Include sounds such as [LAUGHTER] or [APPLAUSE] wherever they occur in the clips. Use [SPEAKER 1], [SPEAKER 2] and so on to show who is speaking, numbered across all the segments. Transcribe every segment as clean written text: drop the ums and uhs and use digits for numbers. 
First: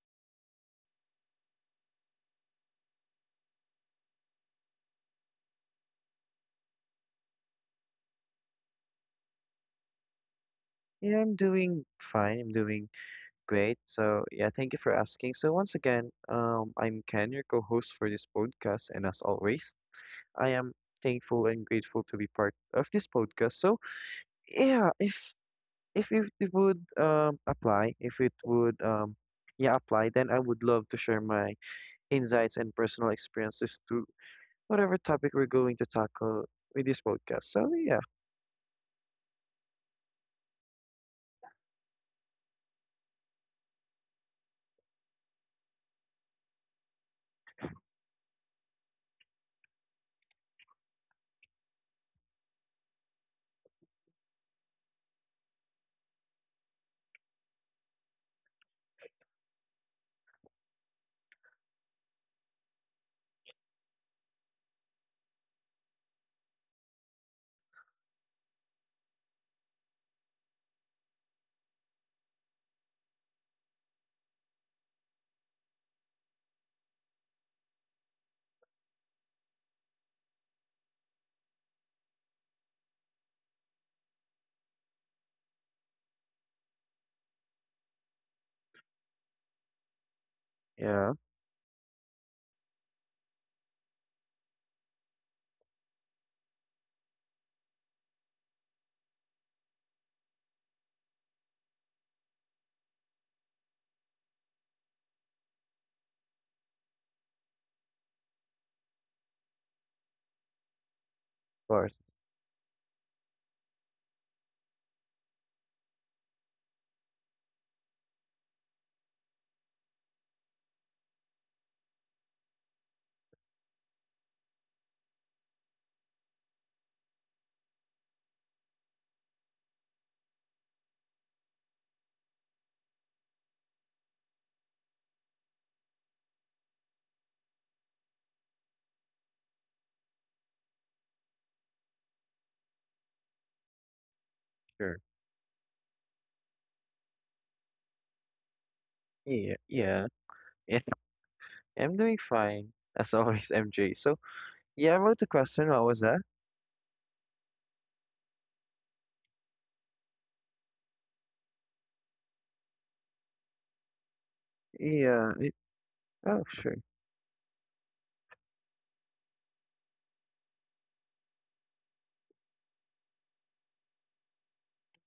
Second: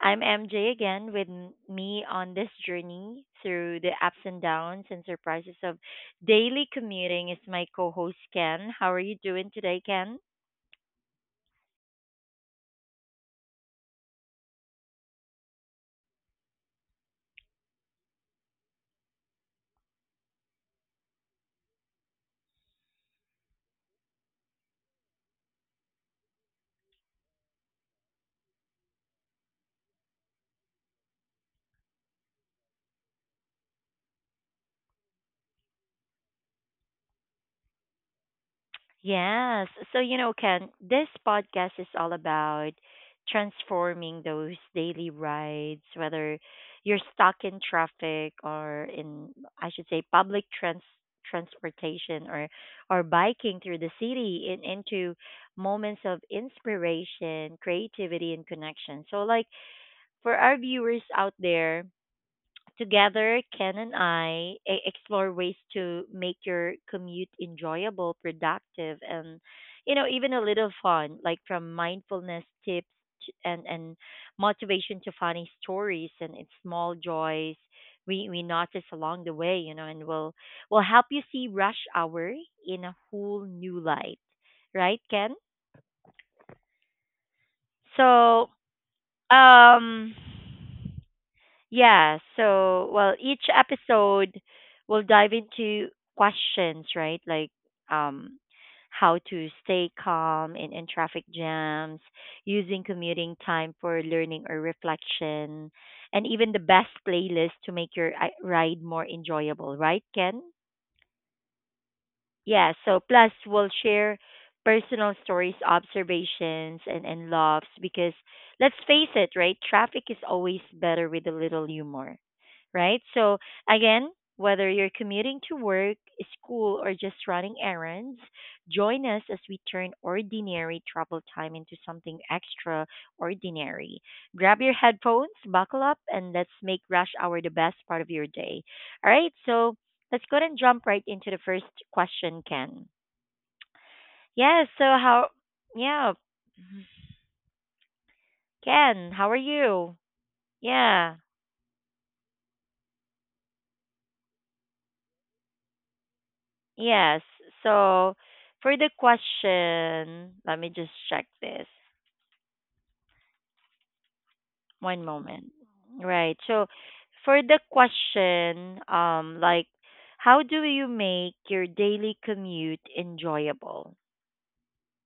[SPEAKER 1] I'm MJ again with me on this journey through the ups and downs and surprises of daily commuting is my co-host Ken. How are you doing today, Ken?
[SPEAKER 2] Yeah, I'm doing fine. I'm doing great. So, yeah, thank you for asking. So, once again, I'm Ken, your co-host for this podcast, and as always, I am thankful and grateful to be part of this podcast. So, yeah, if it would apply, if it would yeah apply, then I would love to share my insights and personal experiences to whatever topic we're going to tackle with this podcast. So, yeah,
[SPEAKER 1] Yes. So, you know, Ken, this podcast is all about transforming those daily rides, whether you're stuck in traffic or in, I should say, public transportation, or biking through the city into moments of inspiration, creativity, and connection. So, like, for our viewers out there, together, Ken and I explore ways to make your commute enjoyable, productive, and even a little fun, like from mindfulness tips and motivation to funny stories and it's small joys we notice along the way, and will help you see rush hour in a whole new light, right, Ken? So, um.
[SPEAKER 2] yeah, of
[SPEAKER 1] Yeah, so well, each episode will dive into questions, right? Like um how to stay calm in traffic jams, using commuting time for learning or reflection, and even the best playlist to make your ride more enjoyable, right, Ken?
[SPEAKER 2] course,
[SPEAKER 1] Yeah, so plus we'll share personal stories, observations, and laughs because let's face it, right? Traffic is always better with a little humor, right? So again, whether you're commuting to work, school, or just running errands, join us as we turn ordinary travel time into something extraordinary. Grab your headphones, buckle up, and let's make rush hour the best part of your day. All right, so let's go ahead and jump right into the first question, Ken. Yeah, so
[SPEAKER 2] sure.
[SPEAKER 1] yeah, Ken, how are
[SPEAKER 2] Yeah,
[SPEAKER 1] you?
[SPEAKER 2] yeah, [LAUGHS]
[SPEAKER 1] Yeah.
[SPEAKER 2] I'm doing fine, as [LAUGHS] always, MJ. So, yeah, about the question, what was that?
[SPEAKER 1] Yes. So for the question, let me just check this. One
[SPEAKER 2] Yeah,
[SPEAKER 1] moment.
[SPEAKER 2] it,
[SPEAKER 1] Right.
[SPEAKER 2] oh,
[SPEAKER 1] So
[SPEAKER 2] sure.
[SPEAKER 1] for the question, like, how do you make your daily commute enjoyable?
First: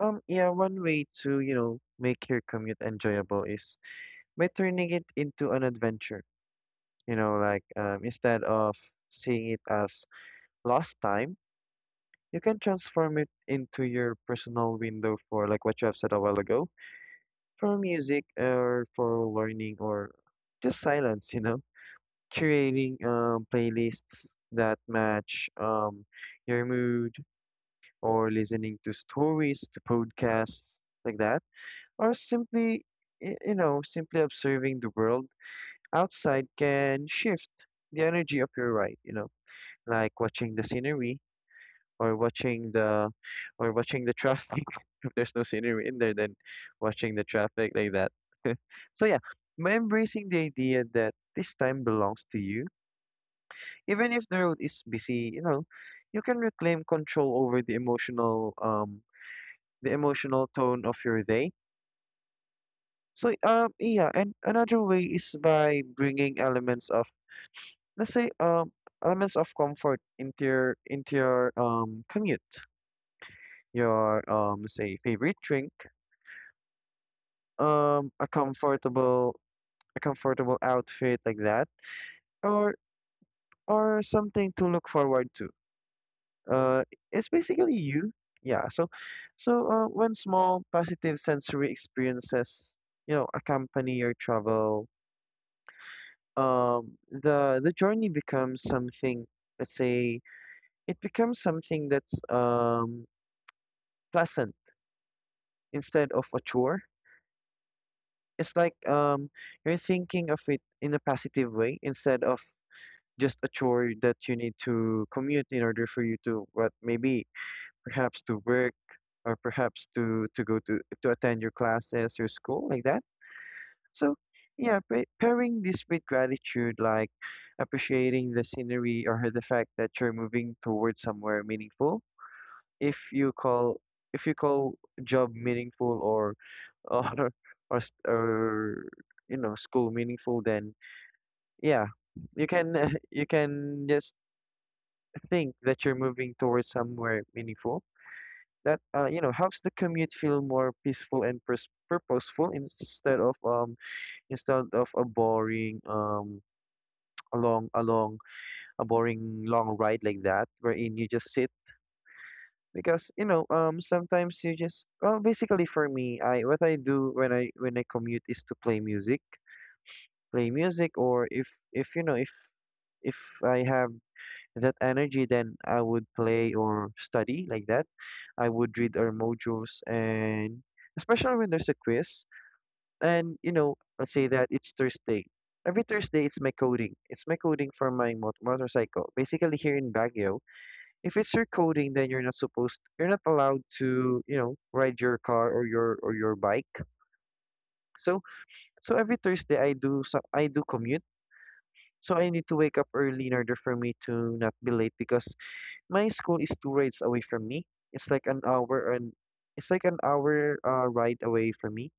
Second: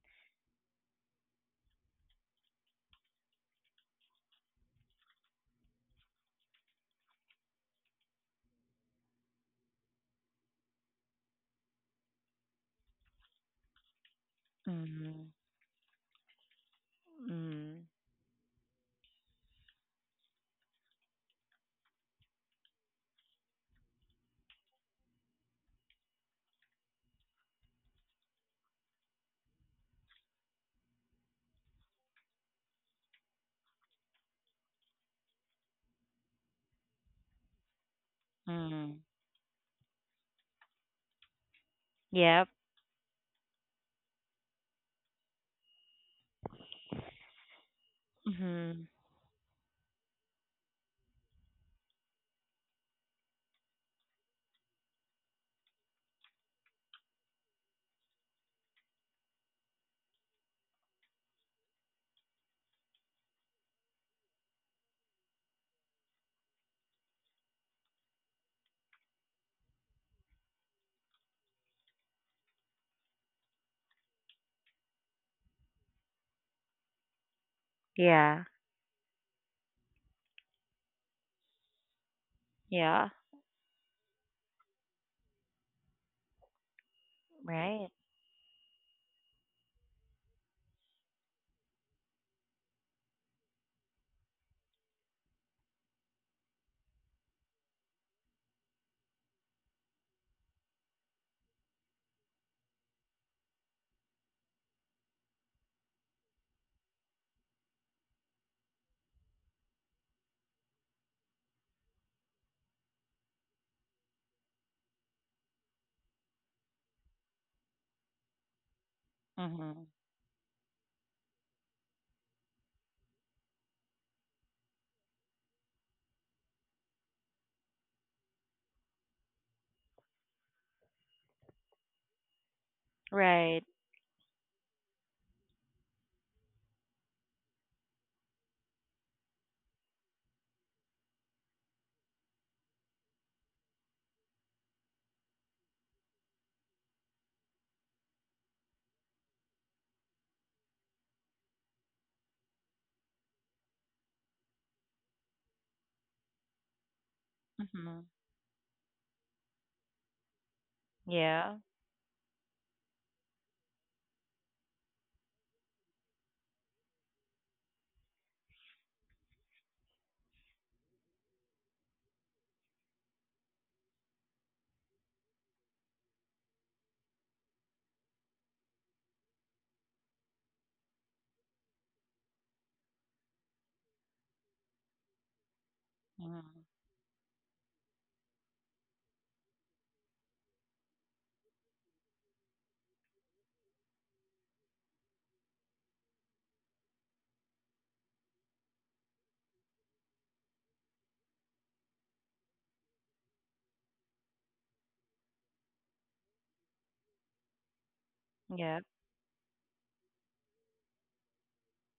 [SPEAKER 2] Yeah, one way to, you know, make your commute enjoyable is by turning it into an adventure. You know, like, instead of seeing it as lost time, you can transform it into your personal window
[SPEAKER 1] Mm-hmm.
[SPEAKER 2] for, like, what you have said a while ago, for
[SPEAKER 1] Mm-hmm.
[SPEAKER 2] music or for learning or just silence, you know? Creating playlists that match your mood, or listening to stories, to podcasts like that, or simply, you know, simply observing the world outside can shift the energy of your
[SPEAKER 1] Mm-hmm.
[SPEAKER 2] ride, you know, like watching the scenery or
[SPEAKER 1] Yep.
[SPEAKER 2] watching the or watching the traffic. [LAUGHS] If there's no scenery in there, then watching the traffic like that. [LAUGHS]
[SPEAKER 1] Mm-hmm.
[SPEAKER 2] So yeah, by embracing the idea that this time belongs to you, even if the road is busy, you know, you can reclaim control over the emotional tone of your day. So yeah, and another way is by bringing elements of, let's say elements of comfort into your commute. Your say favorite drink, um a
[SPEAKER 1] Yeah.
[SPEAKER 2] comfortable a comfortable outfit like that, or
[SPEAKER 1] Yeah.
[SPEAKER 2] or something to look forward to. Uh, it's basically
[SPEAKER 1] Right.
[SPEAKER 2] you. Yeah. So, when small positive sensory experiences, you know, accompany your travel, the journey becomes something. Let's say it becomes something that's pleasant instead of a chore. It's like you're thinking of it in a positive way instead of just a chore that you need to commute in order for you to what, maybe perhaps to work or
[SPEAKER 1] Mm-hmm.
[SPEAKER 2] perhaps to go to attend your classes, your school, like that. So yeah, pairing this with gratitude, like appreciating the scenery or the fact that you're moving towards somewhere meaningful. If you
[SPEAKER 1] Right.
[SPEAKER 2] call if you call job meaningful or [LAUGHS] or or you know school meaningful, then yeah, you can [LAUGHS] you can just think that you're moving towards somewhere meaningful. That you know, helps the commute feel more peaceful and purposeful instead of, a boring [TSK] along along a
[SPEAKER 1] Mm-hmm.
[SPEAKER 2] long a boring long ride like that, wherein you just sit
[SPEAKER 1] Yeah.
[SPEAKER 2] because, you know, sometimes you just, well, basically, for me, I what I do when I commute is to play music, or if, if you know if if I have that energy, then I would play or study, like that. I would read our modules, and especially when there's a quiz. And you know, I say that it's Thursday. Every Thursday, it's my
[SPEAKER 1] Mm-hmm.
[SPEAKER 2] coding. It's my coding for my motorcycle. Basically, here in Baguio, if it's your coding, then you're not allowed to, you know, ride your car or your bike. So, so every Thursday, I do commute. So I need to wake up early in order for me to not be late because my school is two rides away from me. It's like an
[SPEAKER 1] Yep.
[SPEAKER 2] hour and it's like an hour, ride away from me.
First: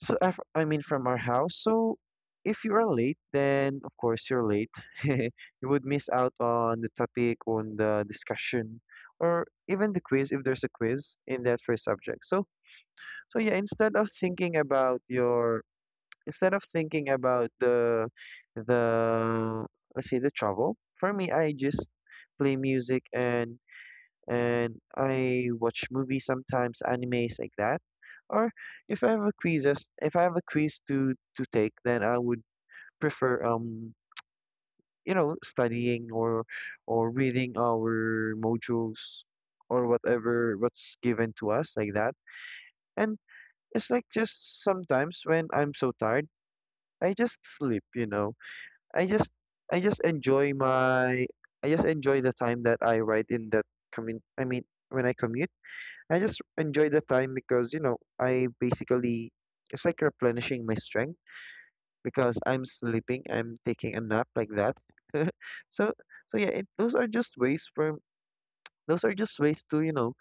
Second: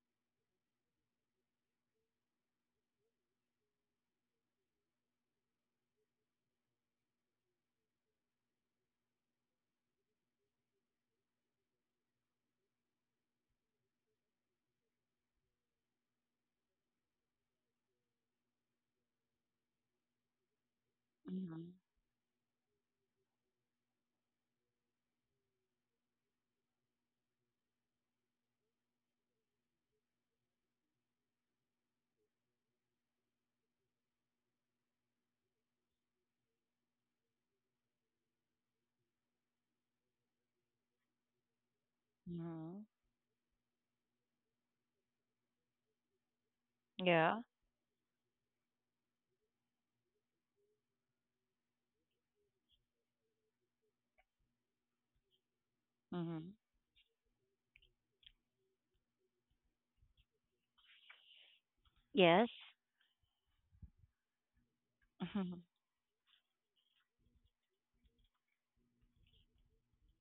[SPEAKER 2] So if, I mean, from our house. So if you are late, then of course you're late. [LAUGHS] You would miss out on the topic, on the discussion, or even the quiz if there's a quiz in that first subject. So so yeah, instead of thinking about the let's say the travel, for me, I
[SPEAKER 1] Mm-hmm.
[SPEAKER 2] just play music and I watch movies sometimes, animes like that. Or if I have a quizzes, if I have a quiz to take, then I would prefer, you know, studying or reading our modules or whatever what's given to us, like that.
[SPEAKER 1] Mm-hmm.
[SPEAKER 2] And it's like, just sometimes when I'm so tired, I just
[SPEAKER 1] Yeah.
[SPEAKER 2] sleep. You know, I just I just enjoy my I just enjoy the time that I write in that, commun I mean, when I commute, I just
[SPEAKER 1] Mm-hmm.
[SPEAKER 2] enjoy the time because, you know, I basically, it's like replenishing my strength because
[SPEAKER 1] Yes.
[SPEAKER 2] I'm sleeping, I'm taking a nap like that. [LAUGHS]
[SPEAKER 1] Mhm.
[SPEAKER 2] So, so yeah, those are just those are just ways to, you know,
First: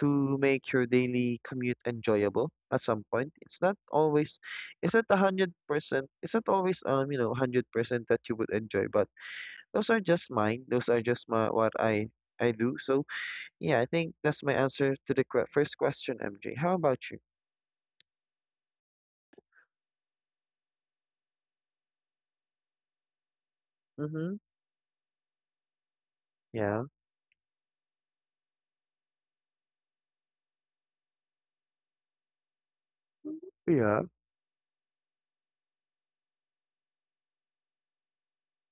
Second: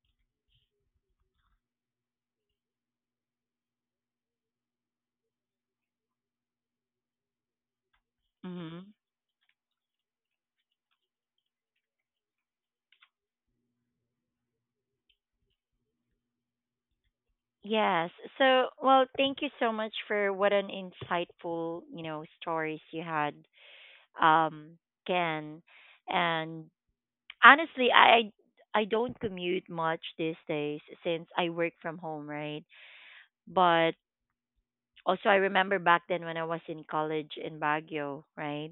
[SPEAKER 2] to make your daily commute enjoyable at some point. It's not always, it's not 100%, it's not always, you know, 100% that you would enjoy,
[SPEAKER 1] Mhm.
[SPEAKER 2] but those are just mine. Those are just what I do. So yeah, I think that's my answer to the first question, MJ. How about you?
[SPEAKER 1] Yes. So, well, thank you so much for what an insightful, stories you had,
[SPEAKER 2] Mhm.
[SPEAKER 1] um, Ken. And
[SPEAKER 2] Yeah.
[SPEAKER 1] honestly, I don't commute much these days since I work from home, right? But
[SPEAKER 2] Yeah.
[SPEAKER 1] also, I remember back then when I was in college in Baguio, right?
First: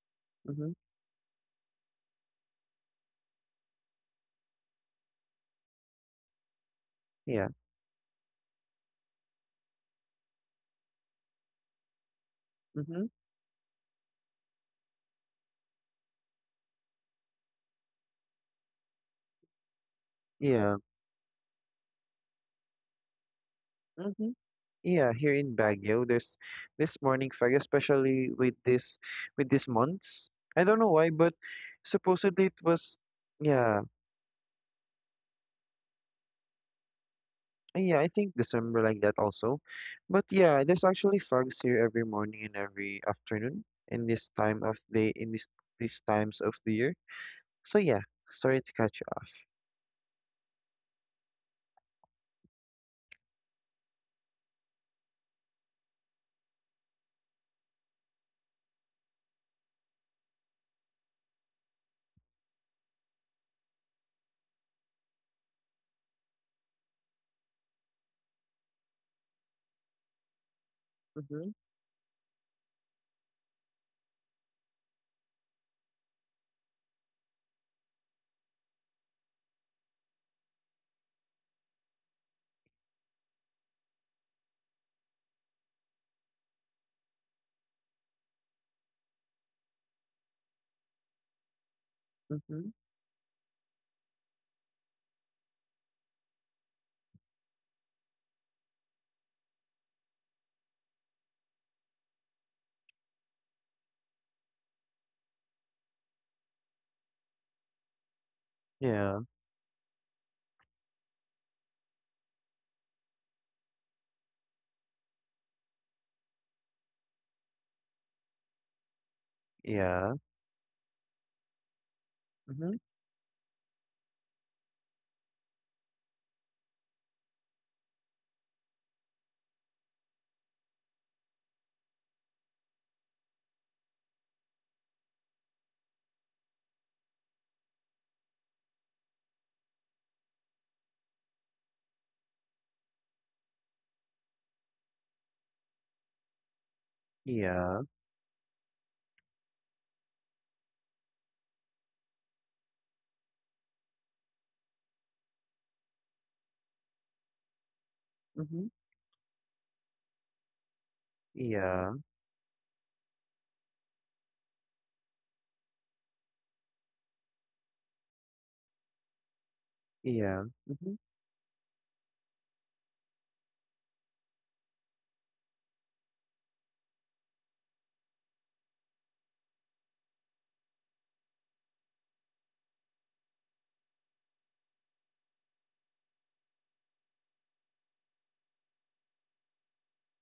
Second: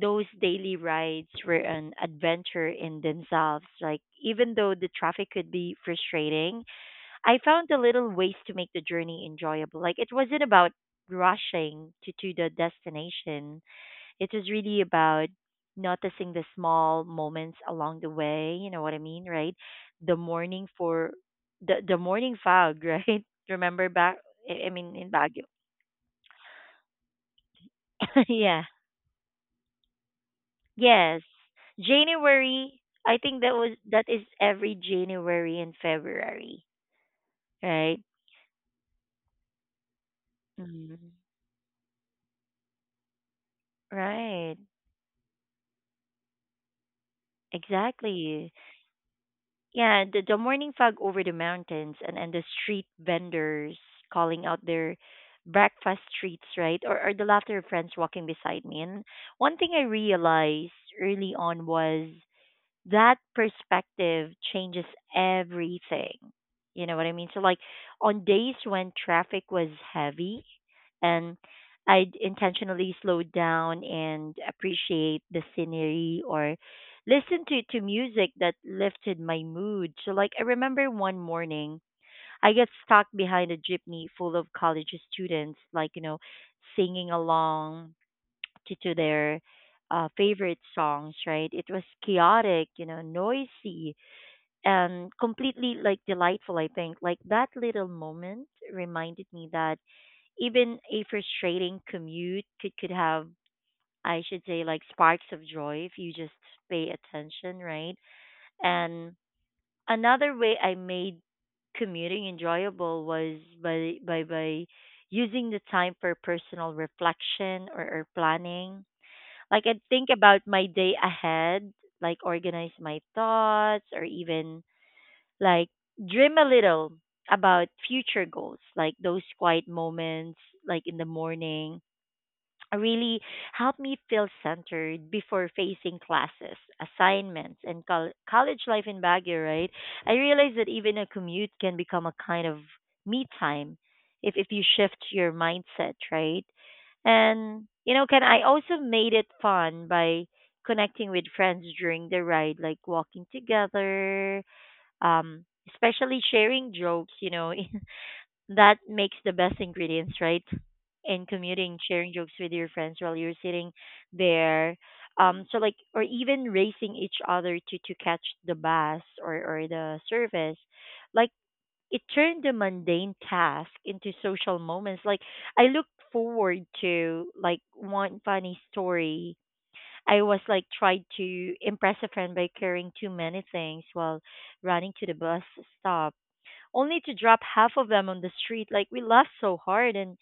[SPEAKER 1] Those
[SPEAKER 2] Mhm.
[SPEAKER 1] daily rides were an adventure in themselves. Like, even though the traffic could be frustrating, I
[SPEAKER 2] Yeah.
[SPEAKER 1] found the little ways to make the journey enjoyable. Like it wasn't about rushing to the
[SPEAKER 2] Mhm.
[SPEAKER 1] destination. It was really about noticing the small moments along the way. You know what I mean, right? The morning
[SPEAKER 2] Yeah.
[SPEAKER 1] for the morning fog, [LAUGHS] right? Remember back?
[SPEAKER 2] Mhm.
[SPEAKER 1] I mean in
[SPEAKER 2] Yeah. Here
[SPEAKER 1] Baguio.
[SPEAKER 2] in Baguio, there's this morning fog,
[SPEAKER 1] [LAUGHS]
[SPEAKER 2] especially with
[SPEAKER 1] yeah.
[SPEAKER 2] this with these months. I don't know why,
[SPEAKER 1] Yes.
[SPEAKER 2] but supposedly it
[SPEAKER 1] January.
[SPEAKER 2] was.
[SPEAKER 1] I think
[SPEAKER 2] Yeah.
[SPEAKER 1] that is every January and February,
[SPEAKER 2] Yeah.
[SPEAKER 1] right?
[SPEAKER 2] I think December like that also, but yeah, there's
[SPEAKER 1] Mhm.
[SPEAKER 2] actually fogs here every morning and every afternoon in this
[SPEAKER 1] Right.
[SPEAKER 2] time of day, in this these times of the year. So yeah.
[SPEAKER 1] Exactly.
[SPEAKER 2] Sorry to catch you up.
[SPEAKER 1] Yeah, the morning fog over the mountains and the street vendors calling out their breakfast treats, right? Or the laughter of friends walking beside me. And one thing I realized early on was that perspective changes everything. You know what I mean? So like on days when traffic was heavy and
[SPEAKER 2] Mhm.
[SPEAKER 1] I'd intentionally slow down and appreciate the scenery or listen to music that lifted my mood. So like I remember one morning I get stuck behind a jeepney full of college students, like, singing along to their favorite songs, right? It was chaotic,
[SPEAKER 2] Mhm.
[SPEAKER 1] noisy and completely like delightful, I think. Like that little moment reminded me that even a frustrating commute could have, I should say, like sparks of joy if you just pay attention, right? And
[SPEAKER 2] Yeah.
[SPEAKER 1] another way I made commuting enjoyable was by using the time for personal reflection or planning like I'd think
[SPEAKER 2] Yeah.
[SPEAKER 1] about my day ahead, like organize
[SPEAKER 2] Mhm.
[SPEAKER 1] my thoughts or even like dream a little about future goals, like those quiet moments like in the morning really helped me feel centered before facing classes, assignments, and college life in Baguio, right? I realized that even a commute can become a kind of me time if you shift your mindset, right? And,
[SPEAKER 2] Yeah.
[SPEAKER 1] you know, can I also made it fun by connecting with friends during the ride, like walking together, um, especially sharing jokes, [LAUGHS]
[SPEAKER 2] Mm-hmm.
[SPEAKER 1] that makes the best ingredients, right? And commuting,
[SPEAKER 2] Yeah,
[SPEAKER 1] sharing jokes with your friends while you're sitting there. So like, or even racing each other to catch the bus or the
[SPEAKER 2] yeah.
[SPEAKER 1] service,
[SPEAKER 2] Mm-hmm.
[SPEAKER 1] like it turned the mundane task into social moments. Like I look forward to like one funny story. I was like tried to impress a friend by carrying too many things while running to the bus stop, only to drop half of them on the street. Like we laughed so hard and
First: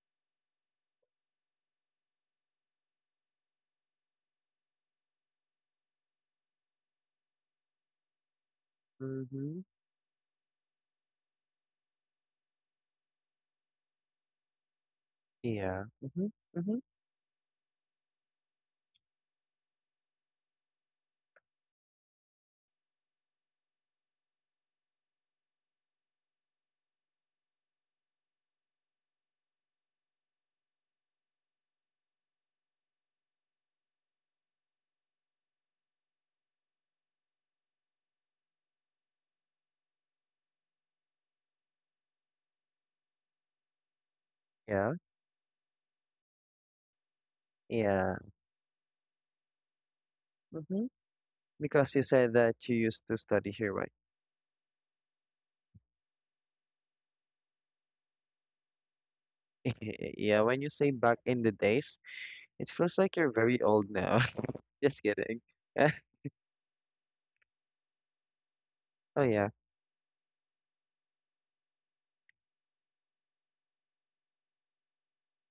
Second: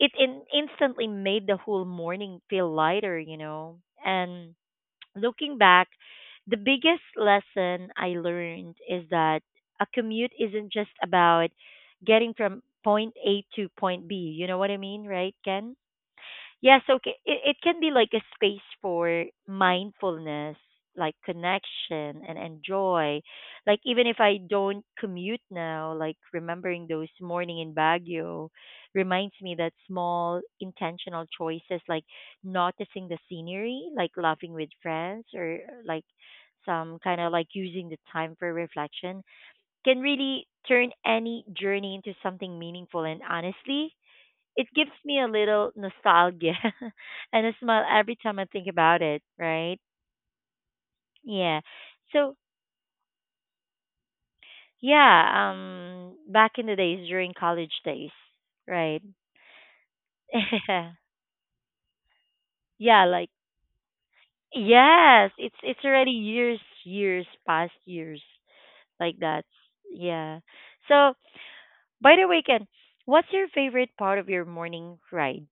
[SPEAKER 1] it instantly made the whole morning feel lighter. And looking back, the biggest lesson I learned is that
[SPEAKER 2] Mm-hmm.
[SPEAKER 1] a commute isn't just about getting from point A to point B. You know what I mean, right, Ken?
[SPEAKER 2] Yeah. Mm-hmm. Mm-hmm.
[SPEAKER 1] Yes, okay. It can be like a space for mindfulness, like connection and enjoy. Like even if I don't commute now, like remembering those morning in Baguio reminds me that small intentional choices like noticing the scenery, like laughing with friends or like some kind of like using the time for reflection can really turn any journey into something meaningful and honestly it gives
[SPEAKER 2] Yeah.
[SPEAKER 1] me a little nostalgia [LAUGHS] and a smile every
[SPEAKER 2] Yeah.
[SPEAKER 1] time I think about it, right?
[SPEAKER 2] Mm-hmm.
[SPEAKER 1] Yeah.
[SPEAKER 2] Because you said
[SPEAKER 1] So,
[SPEAKER 2] that you used to study here, right?
[SPEAKER 1] yeah, back in the days during college days, right?
[SPEAKER 2] [LAUGHS] Yeah, when you say
[SPEAKER 1] [LAUGHS]
[SPEAKER 2] back in the days, it feels
[SPEAKER 1] yeah,
[SPEAKER 2] like
[SPEAKER 1] like
[SPEAKER 2] you're very old now. [LAUGHS] Just
[SPEAKER 1] yes,
[SPEAKER 2] kidding.
[SPEAKER 1] it's already
[SPEAKER 2] [LAUGHS]
[SPEAKER 1] years, years, past years like
[SPEAKER 2] Oh
[SPEAKER 1] that.
[SPEAKER 2] yeah.
[SPEAKER 1] Yeah. So, by the way, Ken, what's your favorite part of your morning ride?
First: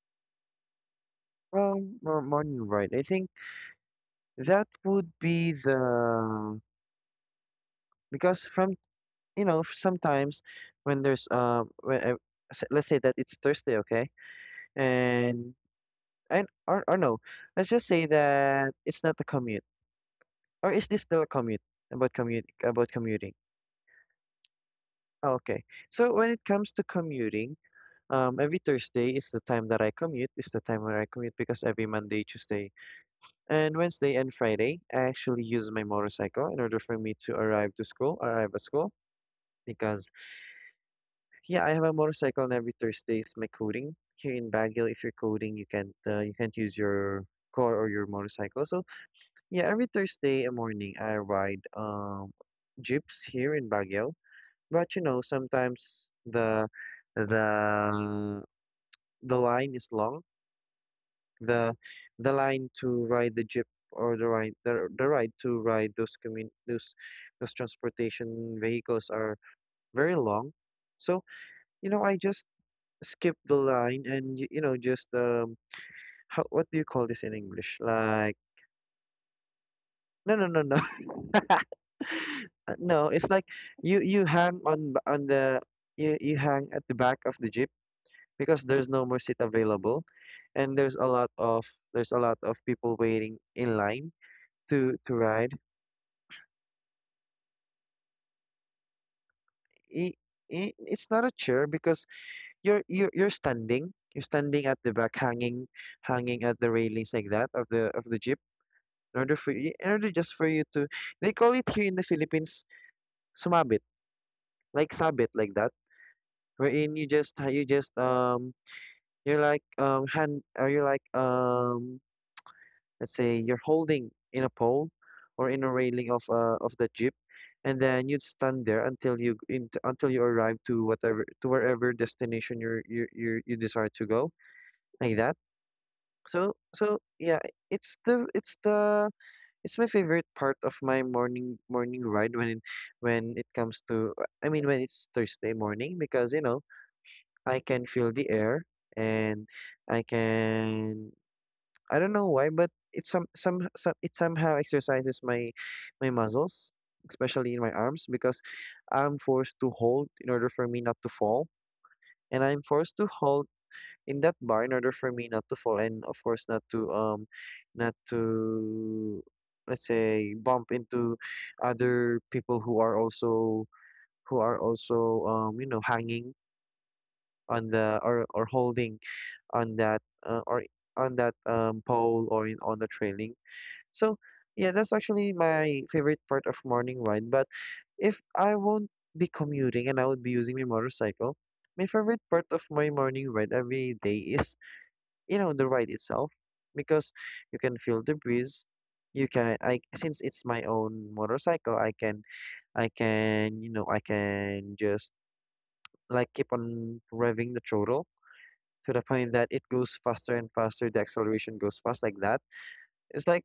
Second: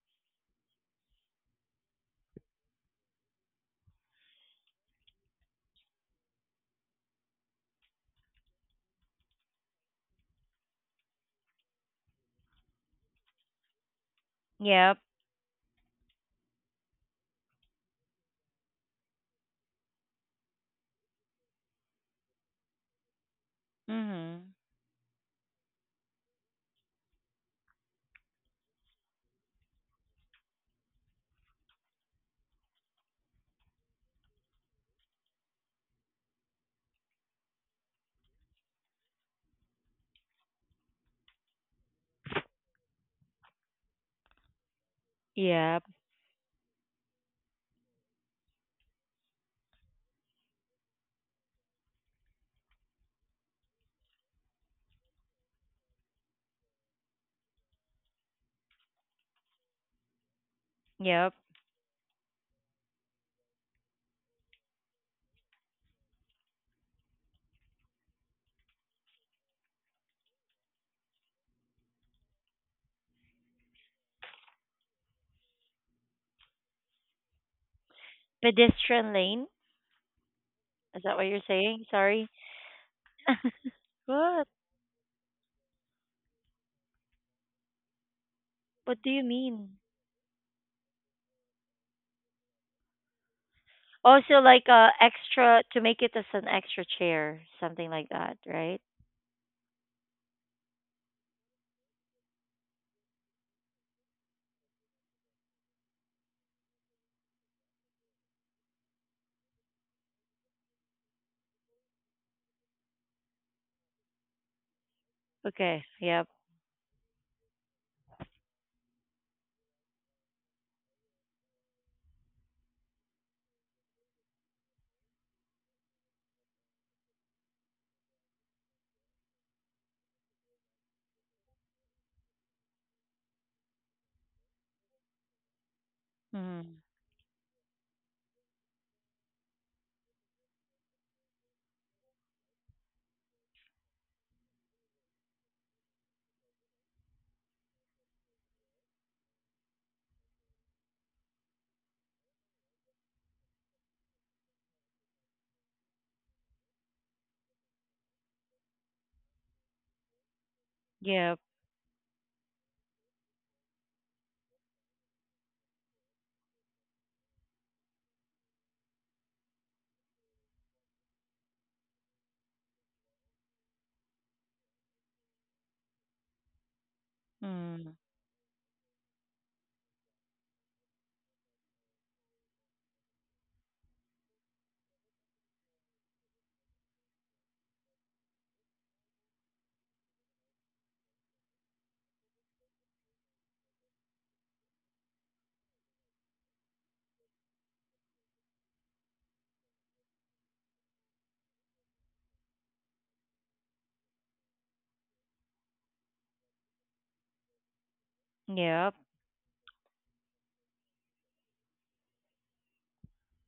[SPEAKER 2] Morning, right. I think that would be the because from, you know, sometimes when there's let's say that it's Thursday, okay,
[SPEAKER 1] Yep.
[SPEAKER 2] and And or no, let's just say that it's not a commute. Or is this still a commute? About commute, about commuting.
[SPEAKER 1] Mhm.
[SPEAKER 2] Oh, okay. So when it comes to commuting, every Thursday is the time that I commute. Is the time where I commute, because every Monday, Tuesday, and Wednesday and Friday, I actually use my motorcycle in order for me to arrive at school. Because yeah, I have a motorcycle, and every Thursday is my coding here in Baguio. If you're coding,
[SPEAKER 1] Yep.
[SPEAKER 2] you can't use your car or your motorcycle. So, yeah, every Thursday morning, I ride jeeps here in Baguio. But you know, sometimes the the line is long.
[SPEAKER 1] Yep.
[SPEAKER 2] The the line to ride the jeep, or the ride to ride those commun those transportation vehicles, are very long. So, you know, I just skip the line and you know, just how, what do you call this in English? Like,
[SPEAKER 1] Pedestrian lane?
[SPEAKER 2] no, no, no, no.
[SPEAKER 1] Is that what you're
[SPEAKER 2] [LAUGHS]
[SPEAKER 1] saying? Sorry.
[SPEAKER 2] No, it's like,
[SPEAKER 1] [LAUGHS]
[SPEAKER 2] you you
[SPEAKER 1] What?
[SPEAKER 2] hang on b- on the you you hang at the back of the jeep because there's
[SPEAKER 1] What
[SPEAKER 2] no
[SPEAKER 1] do
[SPEAKER 2] more
[SPEAKER 1] you
[SPEAKER 2] seat
[SPEAKER 1] mean?
[SPEAKER 2] available, and there's a lot of there's a lot of people waiting in line
[SPEAKER 1] Also, like
[SPEAKER 2] to ride.
[SPEAKER 1] extra to make it as an extra chair, something like that, right?
[SPEAKER 2] I I It's not a chair because, you're standing, you're standing at the back, hanging, at the railings, like that, of the jeep, in order for you, in order, just for you to, they call it here in the Philippines, sumabit, like sabit, like that,
[SPEAKER 1] Okay. Yep.
[SPEAKER 2] wherein you just, you're like hand or you're like, let's say you're holding in a pole or in a railing of the jeep, and then you'd stand there until until you arrive to whatever to wherever destination you're, you desire to go, like that. So
[SPEAKER 1] Mm.
[SPEAKER 2] so yeah, it's the it's the it's my favorite part of my morning ride, when it comes to, I mean, when it's Thursday morning, because you know, I can feel the air, and I can I don't know why, but it, some it somehow exercises my muscles, especially in my arms, because I'm forced to hold in order for me not to
[SPEAKER 1] Yep.
[SPEAKER 2] fall, and I'm forced to hold in that bar in order for me not to fall, and of course not to, not to let's say, bump into other people who are also, you know, hanging on
[SPEAKER 1] Mm.
[SPEAKER 2] the, or holding on that, or on that, pole, on the trailing. So yeah, that's actually my favorite part of morning ride. But if I won't be commuting and I would be using my motorcycle, my favorite part of my morning ride every day is, you know, the ride itself because you can feel the breeze. You can I since it's my own motorcycle, I can just like keep on revving the throttle
[SPEAKER 1] Yep.
[SPEAKER 2] to the point that it goes faster and faster. The acceleration goes fast like that. It's like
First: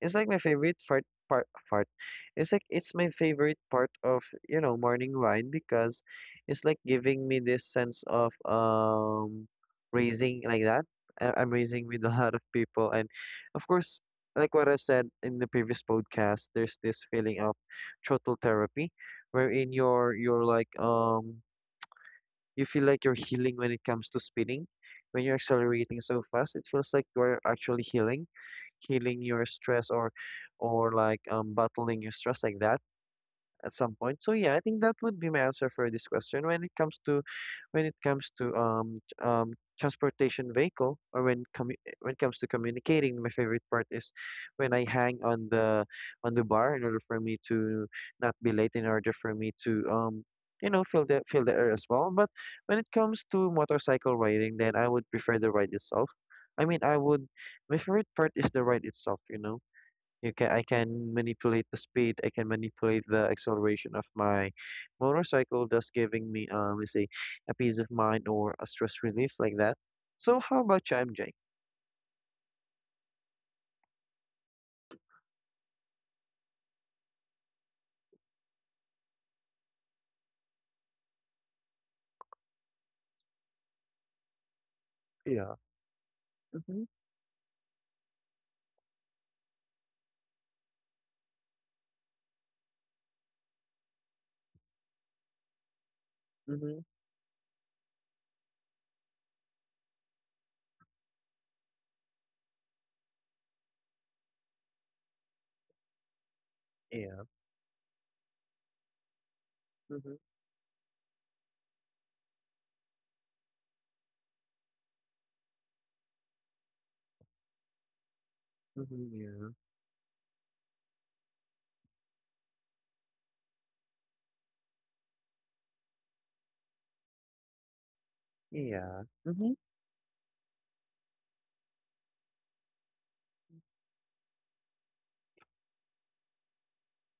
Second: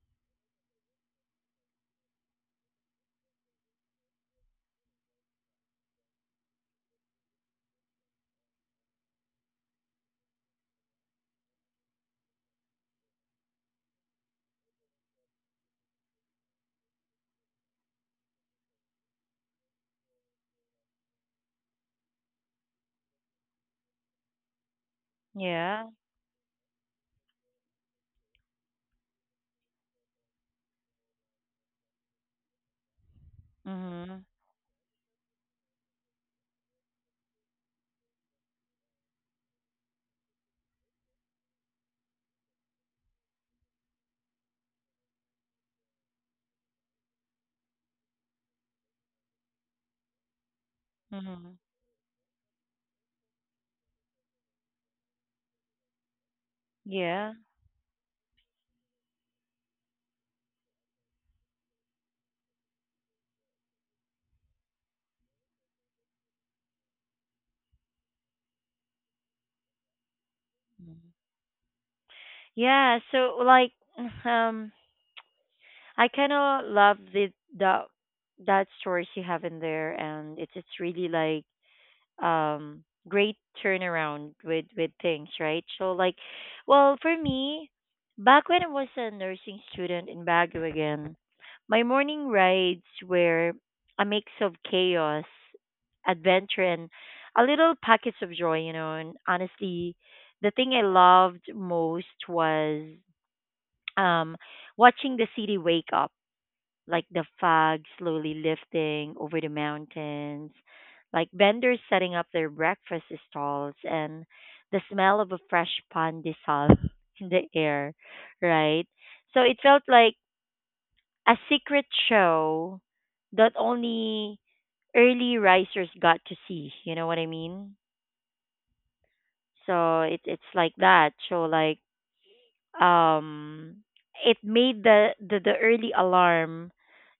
[SPEAKER 2] it's like my favorite part. It's like it's my favorite part of morning wine because it's like giving me this sense of raising like that. I'm raising with a lot of people, and of course, like what I've said in the previous podcast, there's this feeling of throttle therapy, wherein you're like you feel like you're healing when it comes to spinning. When you're
[SPEAKER 1] Yeah.
[SPEAKER 2] accelerating so fast, it feels like you're actually healing, healing your stress or like battling your stress like that at some point.
[SPEAKER 1] Mhm.
[SPEAKER 2] So yeah, I think that would be my answer for this question. When it comes to transportation vehicle or when when it comes to communicating, my favorite part is when I hang on the bar in order for me to not be late, in order for me to feel the
[SPEAKER 1] Mhm.
[SPEAKER 2] air as well. But when it comes to motorcycle riding, then I would prefer the ride itself. I mean, I would.
[SPEAKER 1] Yeah.
[SPEAKER 2] My favorite part is the ride itself, you know you can I can manipulate the speed, I can manipulate the acceleration of my motorcycle, thus giving me let's say a peace of mind or a stress relief like that. So how about you,
[SPEAKER 1] Mhm.
[SPEAKER 2] MJ?
[SPEAKER 1] Yeah. So like, [LAUGHS] um, I kind of love the that stories you have in there, and it's really like great turnaround with things,
[SPEAKER 2] Yeah.
[SPEAKER 1] right? So like,
[SPEAKER 2] Mm-hmm.
[SPEAKER 1] well, for me, back when I was a nursing student in Baguio again, my morning rides were a mix of chaos, adventure,
[SPEAKER 2] Mm-hmm.
[SPEAKER 1] and a little packets of joy and honestly the thing I loved most was um watching the city wake up, like
[SPEAKER 2] Yeah.
[SPEAKER 1] the fog slowly lifting over the
[SPEAKER 2] Mm-hmm.
[SPEAKER 1] mountains, like vendors setting up their breakfast stalls, and the smell of a fresh pan dissolve [LAUGHS] in the air, right?
[SPEAKER 2] Mm-hmm.
[SPEAKER 1] So
[SPEAKER 2] Yeah.
[SPEAKER 1] it felt like a secret show that only early risers got to see. You know what I mean?
[SPEAKER 2] Yeah. Mm-hmm.
[SPEAKER 1] So it's like that. So like um, it made the early alarm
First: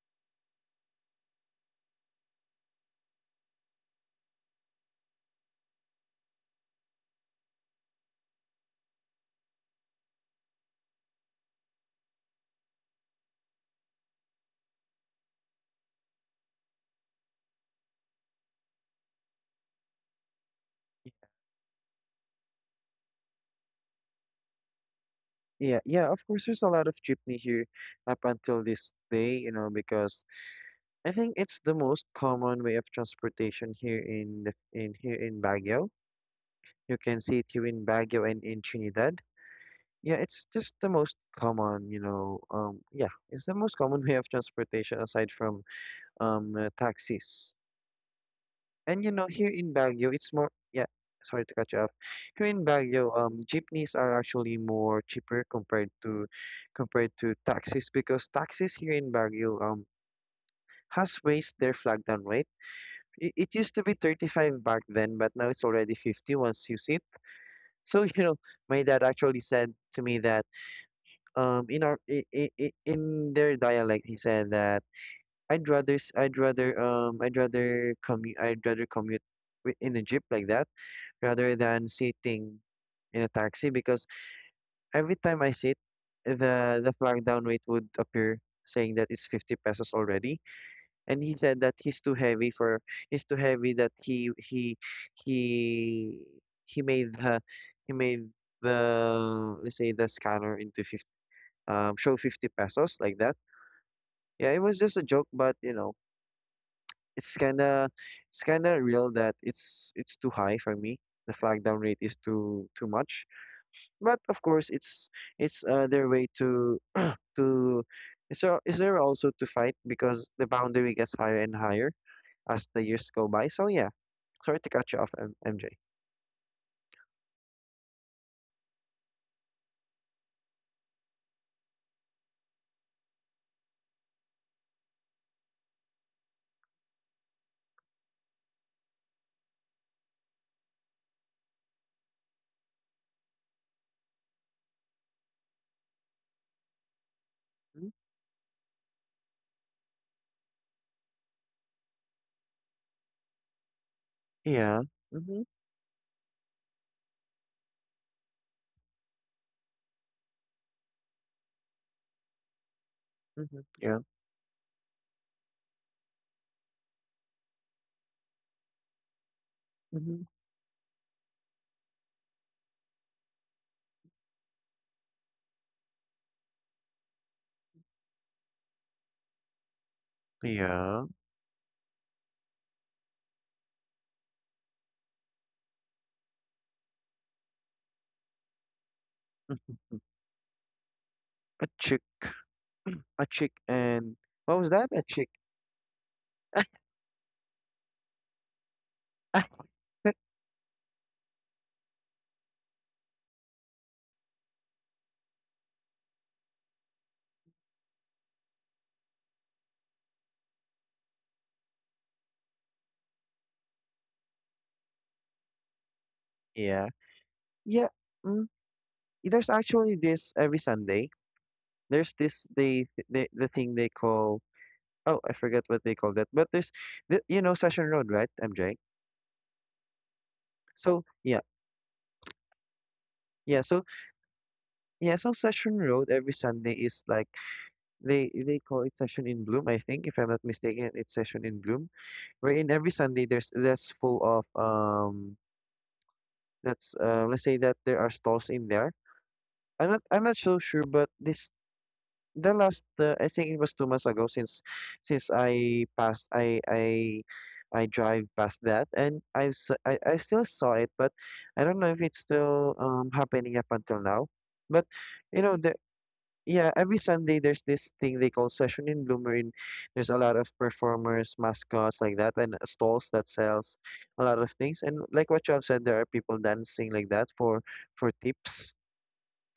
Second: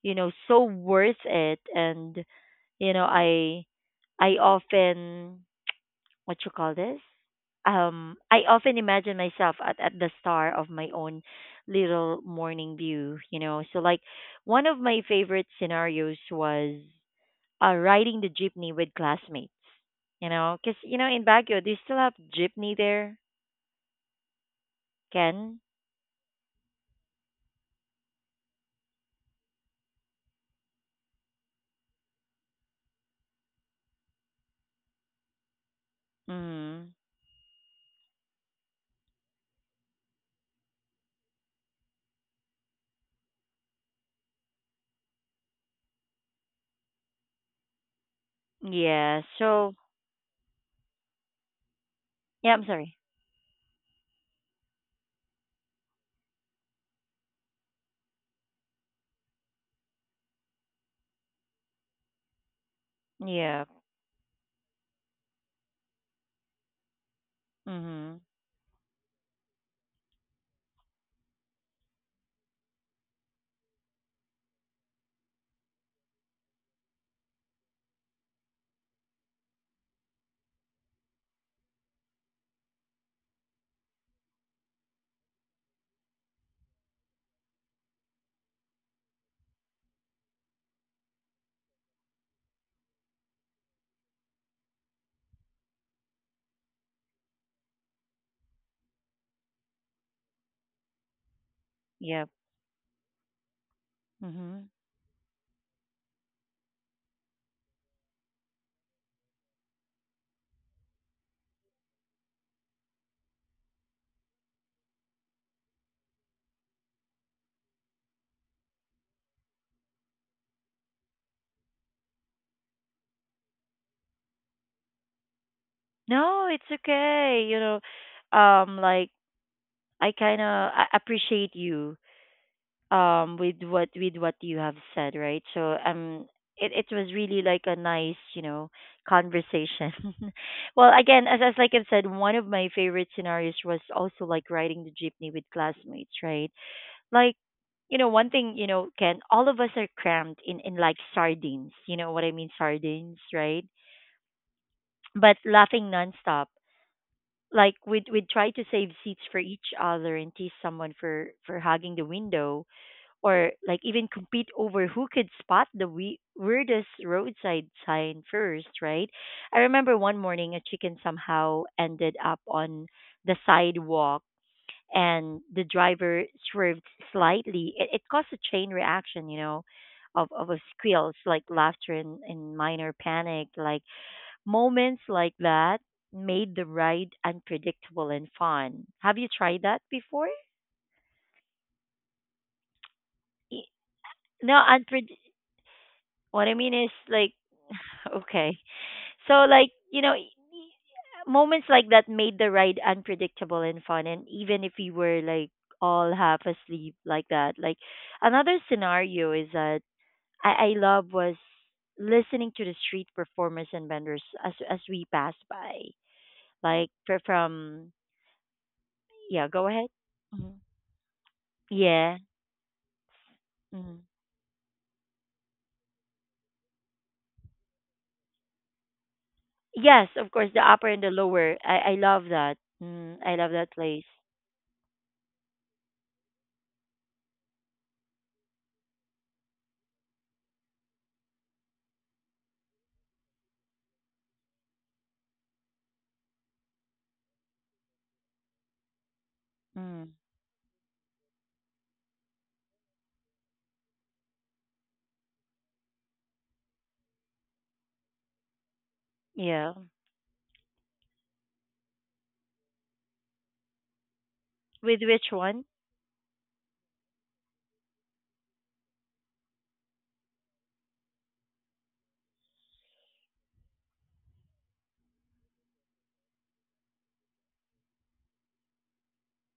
[SPEAKER 1] you know so worth it and You know, I I often what you call this? I often imagine myself at the star of my own little morning view. So like one of my favorite scenarios was riding the jeepney with classmates, because in Baguio they still have jeepney there, Ken.
[SPEAKER 2] Yeah, yeah, of course, there's a lot of jeepney here up until this day, you know, because I think it's the most common way of transportation here in in here in Baguio.
[SPEAKER 1] Mm.
[SPEAKER 2] You can see it here in Baguio and in Trinidad. Yeah, it's just the most common, you know, yeah, it's the most common [LAUGHS] way of transportation aside from taxis. And you
[SPEAKER 1] Yeah.
[SPEAKER 2] know, here in
[SPEAKER 1] So
[SPEAKER 2] Baguio, it's more, yeah, sorry to cut you off. Here
[SPEAKER 1] yeah,
[SPEAKER 2] in
[SPEAKER 1] I'm sorry.
[SPEAKER 2] Baguio, jeepneys are actually more cheaper compared to compared to taxis because taxis here in Baguio has raised their flag down rate. It
[SPEAKER 1] Yeah.
[SPEAKER 2] used to be 35 back then, but now it's already 50 once you sit. So, [LAUGHS] you
[SPEAKER 1] Mhm.
[SPEAKER 2] know, my dad actually said to me that in our in their dialect he said that I'd rather commute in a jeep like that rather than sitting in a taxi because every time I sit the flag down weight would appear saying that it's 50 pesos already and he said that he's too heavy that he he made the he made the let's say the scanner into 50 show
[SPEAKER 1] Yep.
[SPEAKER 2] 50 pesos like that. Yeah, it
[SPEAKER 1] Mhm.
[SPEAKER 2] was just a joke, but you know, it's kind of it's kind of real that it's too high for me. The flag down rate is too much. But of course, it's their way to [CLEARS THROAT] to is there also to fight because the boundary gets higher and higher as the years go by. So yeah, sorry to cut you off, MJ.
[SPEAKER 1] No, it's okay. Like I kind of appreciate you with what you have said, right? So it was really like a nice conversation. [LAUGHS] well, again, as like I've said, one of my favorite scenarios was also like riding the jeepney with classmates, right? Like
[SPEAKER 2] Mhm.
[SPEAKER 1] one thing, Ken, all of us are crammed in like sardines. You know what I mean, sardines, right?
[SPEAKER 2] Yeah.
[SPEAKER 1] But
[SPEAKER 2] Mm-hmm.
[SPEAKER 1] laughing nonstop like we'd try to save seats for each other and tease someone for hugging the window or
[SPEAKER 2] Mm-hmm.
[SPEAKER 1] like
[SPEAKER 2] Yeah.
[SPEAKER 1] even compete over who could spot the weirdest roadside sign first, right? I remember one
[SPEAKER 2] Mm-hmm.
[SPEAKER 1] morning a chicken somehow ended up on the sidewalk and the driver swerved slightly. It caused a chain reaction, of a
[SPEAKER 2] Yeah.
[SPEAKER 1] squeals, like laughter and minor panic. Like moments like that made the ride unpredictable and fun. Have you tried that
[SPEAKER 2] [LAUGHS]
[SPEAKER 1] before?
[SPEAKER 2] A chick. A chick
[SPEAKER 1] Y-
[SPEAKER 2] and what
[SPEAKER 1] No,
[SPEAKER 2] was that? A
[SPEAKER 1] unpred.
[SPEAKER 2] chick.
[SPEAKER 1] What I mean is like okay. So
[SPEAKER 2] [LAUGHS]
[SPEAKER 1] like, moments like that made the ride unpredictable and fun and even if we were like all half asleep like that. Like another scenario is that I love was listening to the street performers and vendors as we passed by.
[SPEAKER 2] Yeah.
[SPEAKER 1] Like
[SPEAKER 2] Yeah.
[SPEAKER 1] from
[SPEAKER 2] Mm,
[SPEAKER 1] yeah,
[SPEAKER 2] there's
[SPEAKER 1] go ahead.
[SPEAKER 2] actually this every
[SPEAKER 1] Mhm.
[SPEAKER 2] Sunday. There's
[SPEAKER 1] Yeah.
[SPEAKER 2] this they the thing they
[SPEAKER 1] Mhm.
[SPEAKER 2] call oh I forget what they call that, but the you know Session Road, right, MJ?
[SPEAKER 1] Yes, of course, the upper and
[SPEAKER 2] So
[SPEAKER 1] the
[SPEAKER 2] yeah,
[SPEAKER 1] lower. I love that. Mm, I love
[SPEAKER 2] yeah.
[SPEAKER 1] that
[SPEAKER 2] So
[SPEAKER 1] place.
[SPEAKER 2] yeah, so Session Road every Sunday is like they call it Session in Bloom, I think, if I'm not mistaken, it's Session in Bloom, wherein every Sunday there's that's full of that's let's say that there are stalls in there.
[SPEAKER 1] Mm,
[SPEAKER 2] I'm not so sure, but this the last, I think it was two months ago since I passed, I drive past that, and I've
[SPEAKER 1] yeah.
[SPEAKER 2] s- I still saw it, but I don't know if it's still happening up until now. But
[SPEAKER 1] With which
[SPEAKER 2] you know
[SPEAKER 1] one?
[SPEAKER 2] the yeah, every Sunday there's this thing they call Session in Bloomer. There's a lot of performers, mascots like that, and stalls that sells a lot of things. And like what you have said, there are people dancing like that for tips.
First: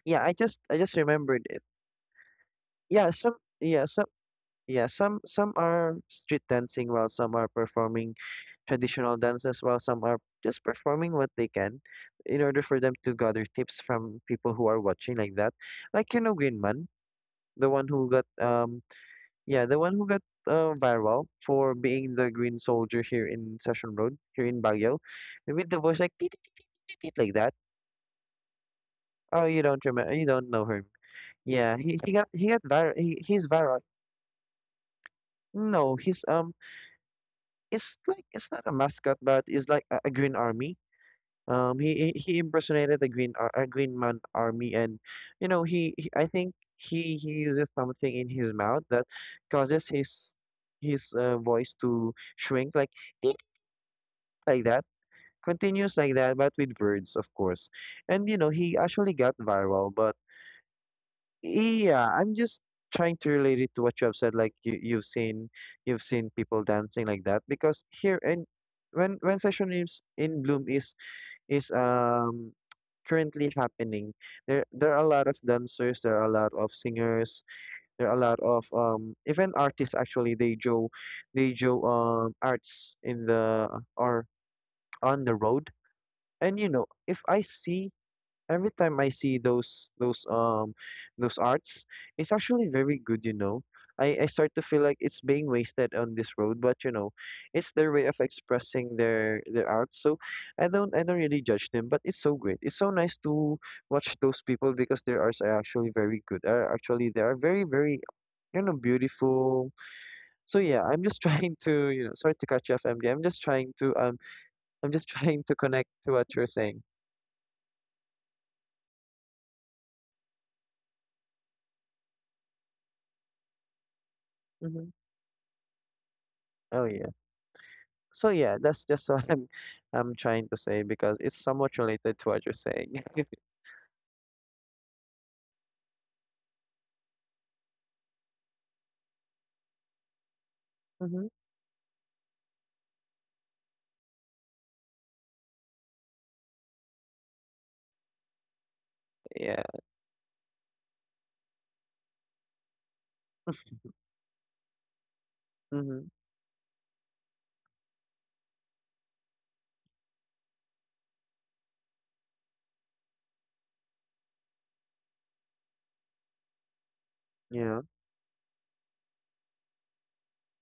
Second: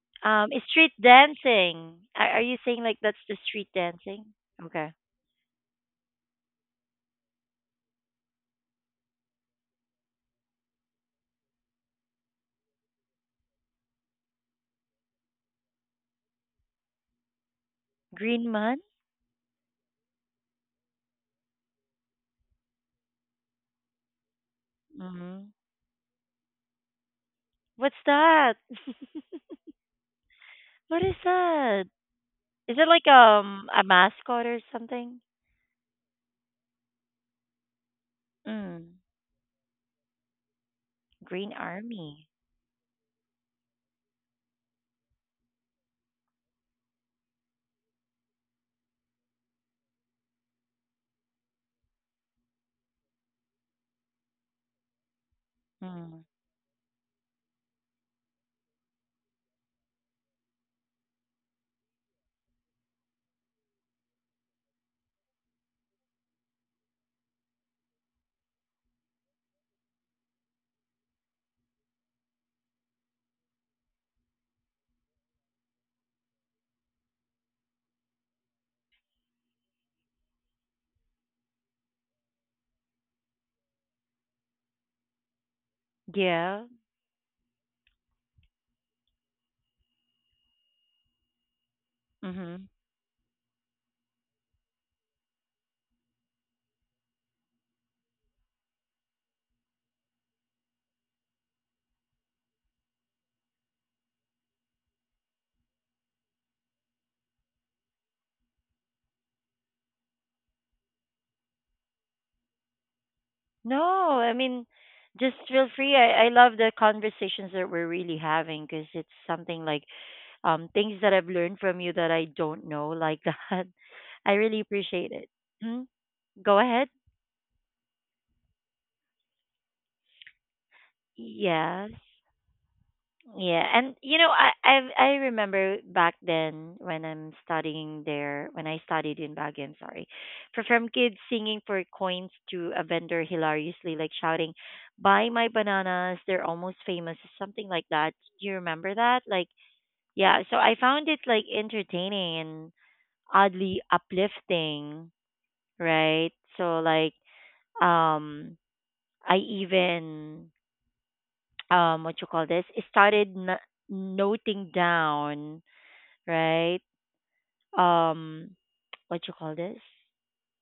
[SPEAKER 2] I
[SPEAKER 1] Street
[SPEAKER 2] just remembered it.
[SPEAKER 1] dancing. Are you saying like
[SPEAKER 2] Yeah,
[SPEAKER 1] that's
[SPEAKER 2] some
[SPEAKER 1] the street
[SPEAKER 2] yeah, some
[SPEAKER 1] dancing?
[SPEAKER 2] yeah,
[SPEAKER 1] Okay.
[SPEAKER 2] some are street dancing while some are performing traditional dances while some are just performing what they can in order for them to gather tips from people who are watching like that. Like you know Greenman, the one who got
[SPEAKER 1] Green month.
[SPEAKER 2] yeah, the one who got viral for being the green soldier here in Session Road, here in Baguio,
[SPEAKER 1] Mm-hmm.
[SPEAKER 2] with the voice like "Teet, teet, teet, teet, teet," like that.
[SPEAKER 1] What's that? [LAUGHS]
[SPEAKER 2] Oh, you don't know him?
[SPEAKER 1] What is
[SPEAKER 2] Yeah,
[SPEAKER 1] that?
[SPEAKER 2] he got
[SPEAKER 1] Is it
[SPEAKER 2] viral.
[SPEAKER 1] like
[SPEAKER 2] He's viral.
[SPEAKER 1] a mascot or something?
[SPEAKER 2] No, he's it's like it's not a
[SPEAKER 1] Mm.
[SPEAKER 2] mascot, but it's like a green army.
[SPEAKER 1] Green Army.
[SPEAKER 2] He impersonated a green green man army, and you know he I think he uses something in his mouth that causes his voice to shrink, like "Eek," like that, continues like
[SPEAKER 1] Mm.
[SPEAKER 2] that, but with birds, of course. And you know he actually got viral, but. Yeah, I'm just trying to relate it to what you have said. Like you've seen people dancing like that because here and when session is in bloom is currently happening. There are a lot of dancers. There are a lot of singers. There are a lot of even artists actually. They do arts in the or on the road. And
[SPEAKER 1] Yeah.
[SPEAKER 2] you know, if I see every time I see those arts, it's
[SPEAKER 1] Mm-hmm.
[SPEAKER 2] actually very good, you know. I start to feel like it's being wasted on this road, but you know, it's their way of expressing their art. So I don't really judge them, but it's so great. It's so nice to watch those people because their arts are actually very good. Are actually They are very you know beautiful. So yeah, I'm just [LAUGHS] trying to you know sorry to cut you off, MD. I'm just trying
[SPEAKER 1] No,
[SPEAKER 2] to
[SPEAKER 1] I mean,
[SPEAKER 2] I'm just [LAUGHS]
[SPEAKER 1] just
[SPEAKER 2] trying to
[SPEAKER 1] feel
[SPEAKER 2] connect
[SPEAKER 1] free.
[SPEAKER 2] to
[SPEAKER 1] I
[SPEAKER 2] what you're
[SPEAKER 1] love the
[SPEAKER 2] saying.
[SPEAKER 1] conversations that we're really having because it's something like things that I've learned from you that I don't know like [LAUGHS] that. I really
[SPEAKER 2] Hmm.
[SPEAKER 1] appreciate it. Mhm. Go
[SPEAKER 2] Oh
[SPEAKER 1] ahead.
[SPEAKER 2] yeah. So yeah, that's just [LAUGHS] what I'm trying to say because it's somewhat
[SPEAKER 1] Yes.
[SPEAKER 2] related to what you're saying. [LAUGHS]
[SPEAKER 1] Yeah, and you know, I remember back then when I'm studying there, when I studied in Baguio, I'm sorry, for from kids
[SPEAKER 2] Mm-hmm.
[SPEAKER 1] singing for coins to a vendor hilariously like shouting, "Buy my bananas, they're almost famous," something like that. Do you remember that? Like,
[SPEAKER 2] Yeah.
[SPEAKER 1] yeah. So I found it like entertaining and oddly uplifting,
[SPEAKER 2] Mm-hmm.
[SPEAKER 1] right? So like, um, I even what you call this, started noting down, right?
[SPEAKER 2] Yeah.
[SPEAKER 1] Um, [TSK] what you call this? [LAUGHS]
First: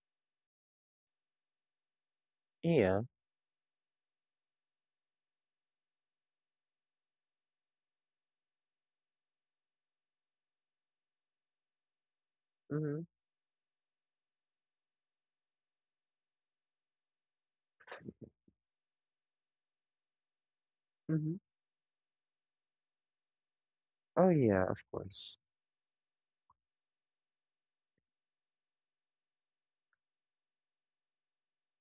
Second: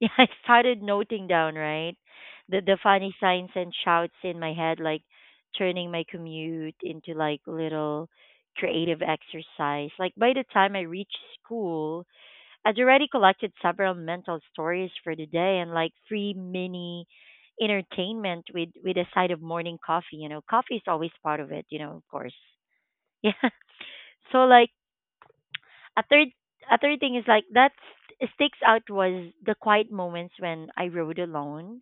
[SPEAKER 1] Yeah, I started noting down, right? The
[SPEAKER 2] Yeah.
[SPEAKER 1] funny signs and shouts in my head, like turning my commute into like little creative exercise. Like by the time I reached school, I'd
[SPEAKER 2] Mm-hmm.
[SPEAKER 1] already collected several mental stories for the day and like free mini entertainment with a side of morning coffee. You know, coffee is always
[SPEAKER 2] Mm-hmm.
[SPEAKER 1] part of it. You know, of course. [LAUGHS] Yeah.
[SPEAKER 2] Oh
[SPEAKER 1] So
[SPEAKER 2] yeah,
[SPEAKER 1] like
[SPEAKER 2] of course.
[SPEAKER 1] a third a third thing is like that sticks out was the quiet moments when I rode alone,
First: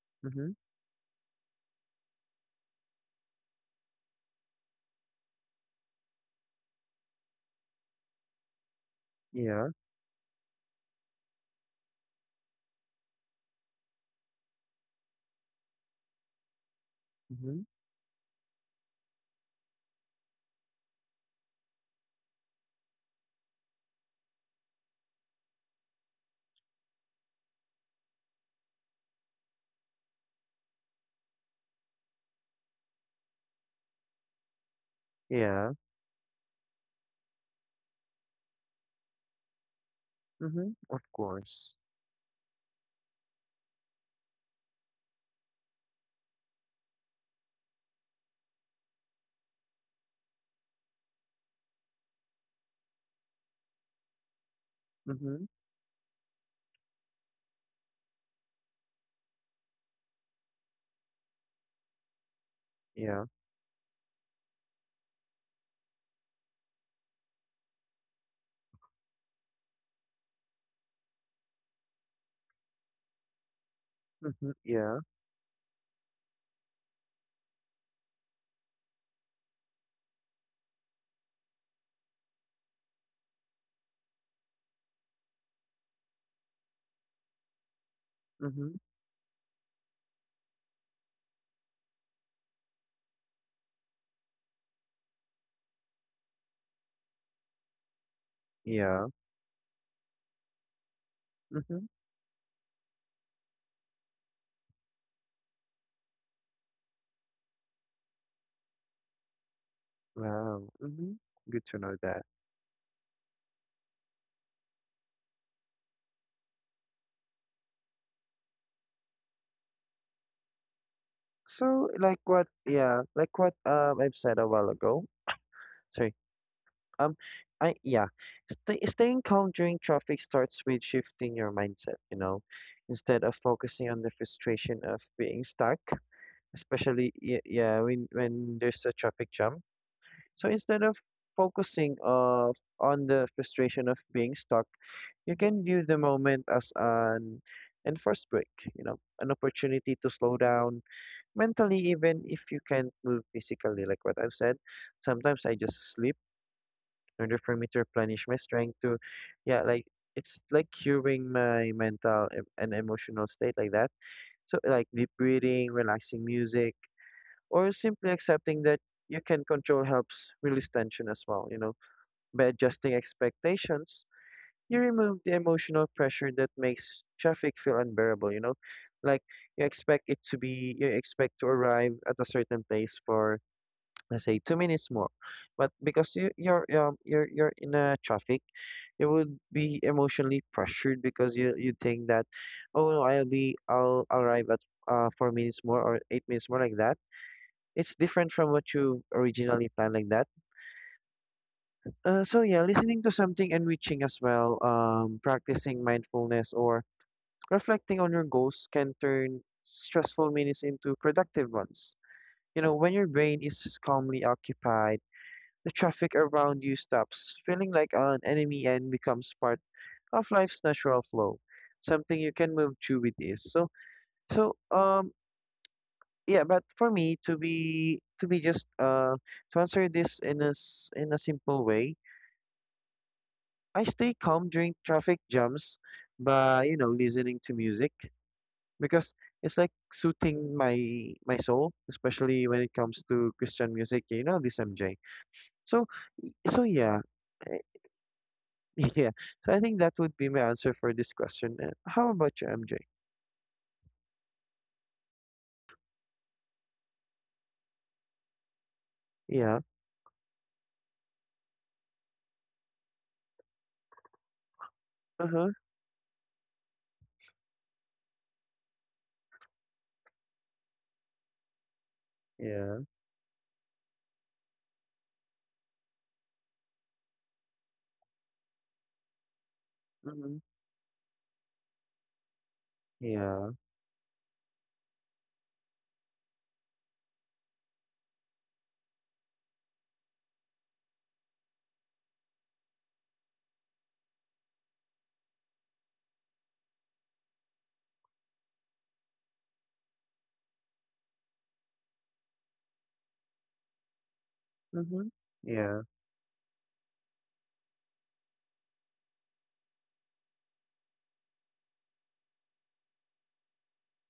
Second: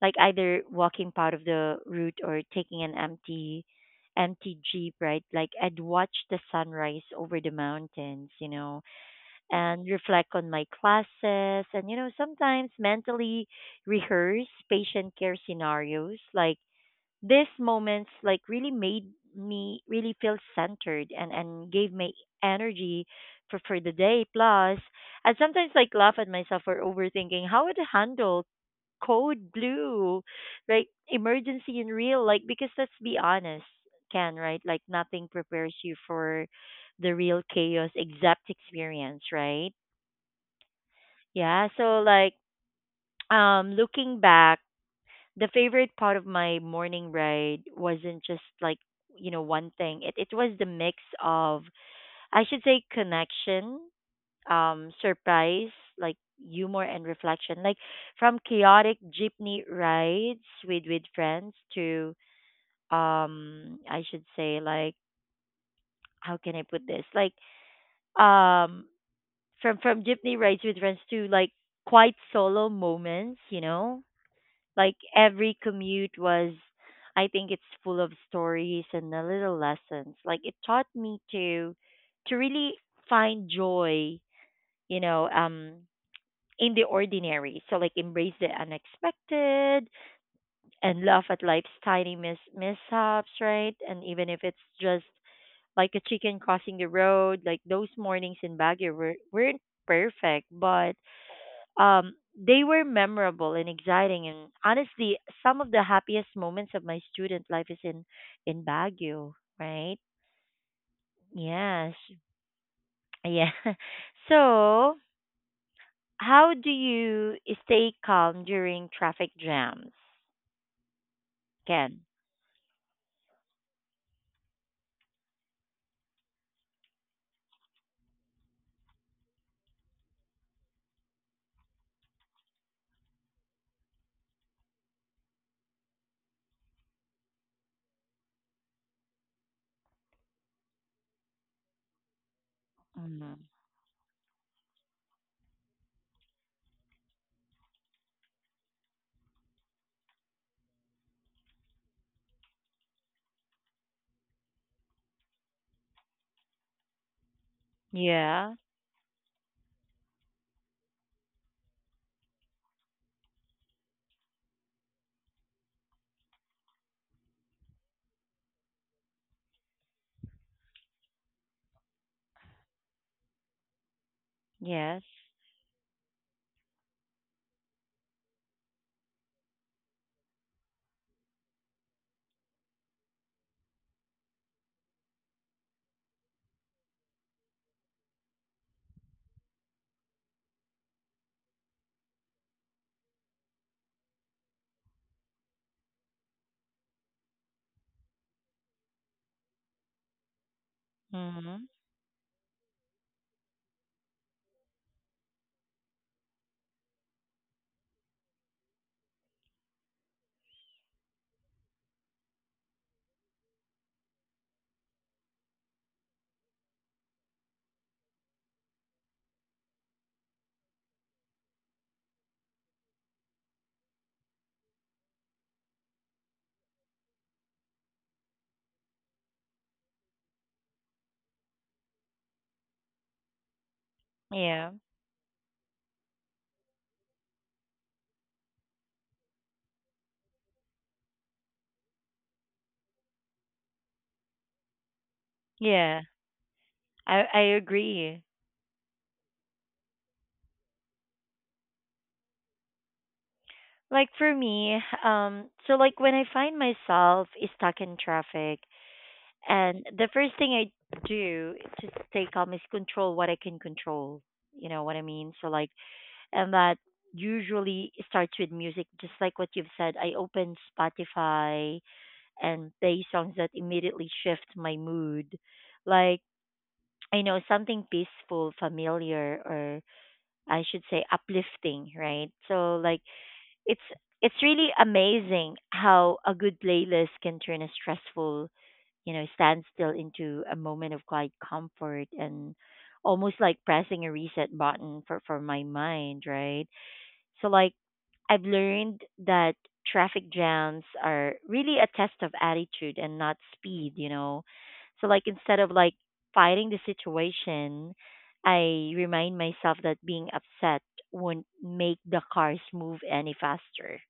[SPEAKER 1] like
[SPEAKER 2] Mm-hmm.
[SPEAKER 1] either walking part of the route or taking an empty jeep, right? Like I'd watch the sunrise over the mountains, you know,
[SPEAKER 2] Yeah.
[SPEAKER 1] and reflect on my classes, and you know sometimes mentally rehearse patient care scenarios. Like these
[SPEAKER 2] Mm-hmm.
[SPEAKER 1] moments like really made me really feel centered, and gave me energy for the day. Plus, I sometimes like laugh at myself for overthinking how would handle code blue, like emergency in real, like because let's be honest, Ken, right? Like nothing
[SPEAKER 2] Yeah.
[SPEAKER 1] prepares you for the real chaos except experience, right?
[SPEAKER 2] Mm-hmm. Of
[SPEAKER 1] Yeah.
[SPEAKER 2] course.
[SPEAKER 1] So like [TSK] looking back, the favorite part of my morning ride wasn't just like you know one thing. It was the mix of, I should say, connection,
[SPEAKER 2] Mm-hmm.
[SPEAKER 1] surprise, like humor and reflection, like from chaotic jeepney rides with friends to
[SPEAKER 2] Yeah.
[SPEAKER 1] I should say like how can I put this like um from jeepney rides with friends to like quite solo moments, you know.
[SPEAKER 2] Mm-hmm.
[SPEAKER 1] Like
[SPEAKER 2] Yeah.
[SPEAKER 1] every commute was, I think, it's full of stories and a little lessons. Like it taught me to really find joy, you know, in the ordinary. So like embrace the
[SPEAKER 2] Mm-hmm.
[SPEAKER 1] unexpected and laugh at life's tiny mishaps, right? And even if it's just like a chicken crossing the road, like those mornings in Baguio
[SPEAKER 2] Yeah.
[SPEAKER 1] were, weren't perfect, but
[SPEAKER 2] Mm-hmm.
[SPEAKER 1] they were memorable and exciting, and honestly, some of the happiest moments of my student life is in Baguio, right?
[SPEAKER 2] Wow. Mm-hmm. Good to know
[SPEAKER 1] Yes,
[SPEAKER 2] that.
[SPEAKER 1] yeah. [LAUGHS] So, how do you stay calm during traffic jams,
[SPEAKER 2] So
[SPEAKER 1] Ken?
[SPEAKER 2] like like what I've said a while ago. So Um, I yeah, staying calm during traffic starts with shifting your mindset. You know, instead of focusing on the frustration of being stuck, especially yeah when there's a traffic jam. So instead of focusing of on the
[SPEAKER 1] Mm-hmm.
[SPEAKER 2] frustration of being stuck, you can view the moment as an enforced break. You know, an opportunity to slow down mentally, even if you can't move physically. Like what I've said, sometimes I just sleep in order for me to replenish my
[SPEAKER 1] Yeah.
[SPEAKER 2] strength to yeah like it's like curing my mental and emotional state like that, so like deep breathing, relaxing music, or simply accepting that you can control helps release tension as well, you know. By adjusting expectations you
[SPEAKER 1] Yes.
[SPEAKER 2] remove the emotional pressure that makes traffic feel unbearable, you know, like you expect it to be you expect to arrive at a certain place for let's say two minutes more, but because you're you're in a traffic you would be emotionally pressured because you think that, oh no, I'll arrive at four minutes more or eight minutes more like that. It's different from what you originally planned like that.
[SPEAKER 1] Mm-hmm.
[SPEAKER 2] So yeah, listening to something enriching as well, practicing mindfulness or reflecting on your goals can turn stressful minutes into productive ones. You know, when your brain is calmly occupied, the traffic around you stops feeling like an enemy and becomes part of life's natural flow, something you can move to with ease. So, so um, yeah. But for me, to be just to answer this in a in a simple way, I stay calm
[SPEAKER 1] Yeah.
[SPEAKER 2] during traffic jams by you know listening to music because it's like soothing my soul, especially when it comes to Christian music. You know this MJ. So
[SPEAKER 1] Yeah.
[SPEAKER 2] yeah.
[SPEAKER 1] I
[SPEAKER 2] I-
[SPEAKER 1] agree.
[SPEAKER 2] [LAUGHS] Yeah, so I think that would be my answer for this question. How about you, MJ?
[SPEAKER 1] Like for me, so like when I find myself stuck in traffic,
[SPEAKER 2] Yeah.
[SPEAKER 1] and the first thing I do to stay calm is control what I can control. You know what I mean? So
[SPEAKER 2] Uh-huh.
[SPEAKER 1] like, and that usually starts with music, just like what you've said. I open Spotify and
[SPEAKER 2] Yeah.
[SPEAKER 1] play songs that immediately shift my mood. Like, I know something peaceful, familiar, or
[SPEAKER 2] Mm-hmm.
[SPEAKER 1] I should say uplifting, right? So like,
[SPEAKER 2] Yeah.
[SPEAKER 1] it's it's really amazing how a good playlist can turn a stressful, you know, stand still into a moment of quiet comfort and almost like pressing a reset button for my mind, right? So, like, I've learned that traffic jams are really a test of attitude and not speed, you know? So,
[SPEAKER 2] Mm-hmm.
[SPEAKER 1] like, instead of
[SPEAKER 2] Yeah.
[SPEAKER 1] like fighting the situation, I remind myself that being upset won't make the cars move any faster,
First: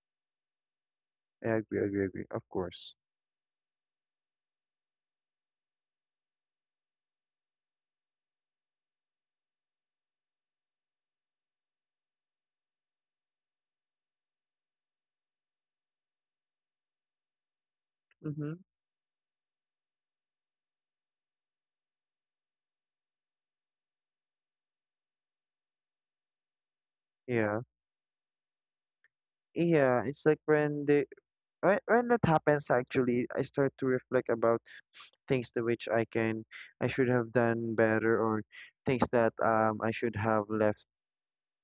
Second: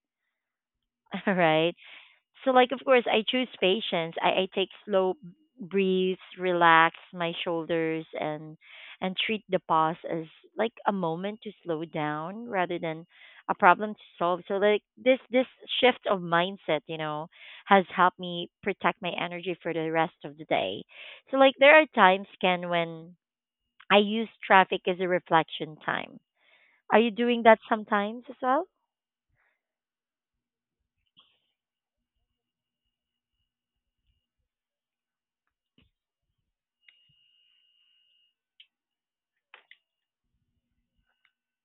[SPEAKER 1] [LAUGHS]
[SPEAKER 2] I
[SPEAKER 1] right?
[SPEAKER 2] agree. Agree. Agree. Of
[SPEAKER 1] So like of
[SPEAKER 2] course.
[SPEAKER 1] course I choose patience. I take slow breaths, relax my shoulders and treat the pause as like a moment to slow down rather than a problem to solve. So like this shift of mindset, you know, has helped me
[SPEAKER 2] Mm-hmm.
[SPEAKER 1] protect my energy for the rest of the day. So like there are times, Ken, when I use traffic as a reflection time. Are you doing that
[SPEAKER 2] Yeah.
[SPEAKER 1] sometimes as well?
[SPEAKER 2] Yeah, it's like when that happens actually, I start to reflect about things to which I should have done better, or things that I should have left,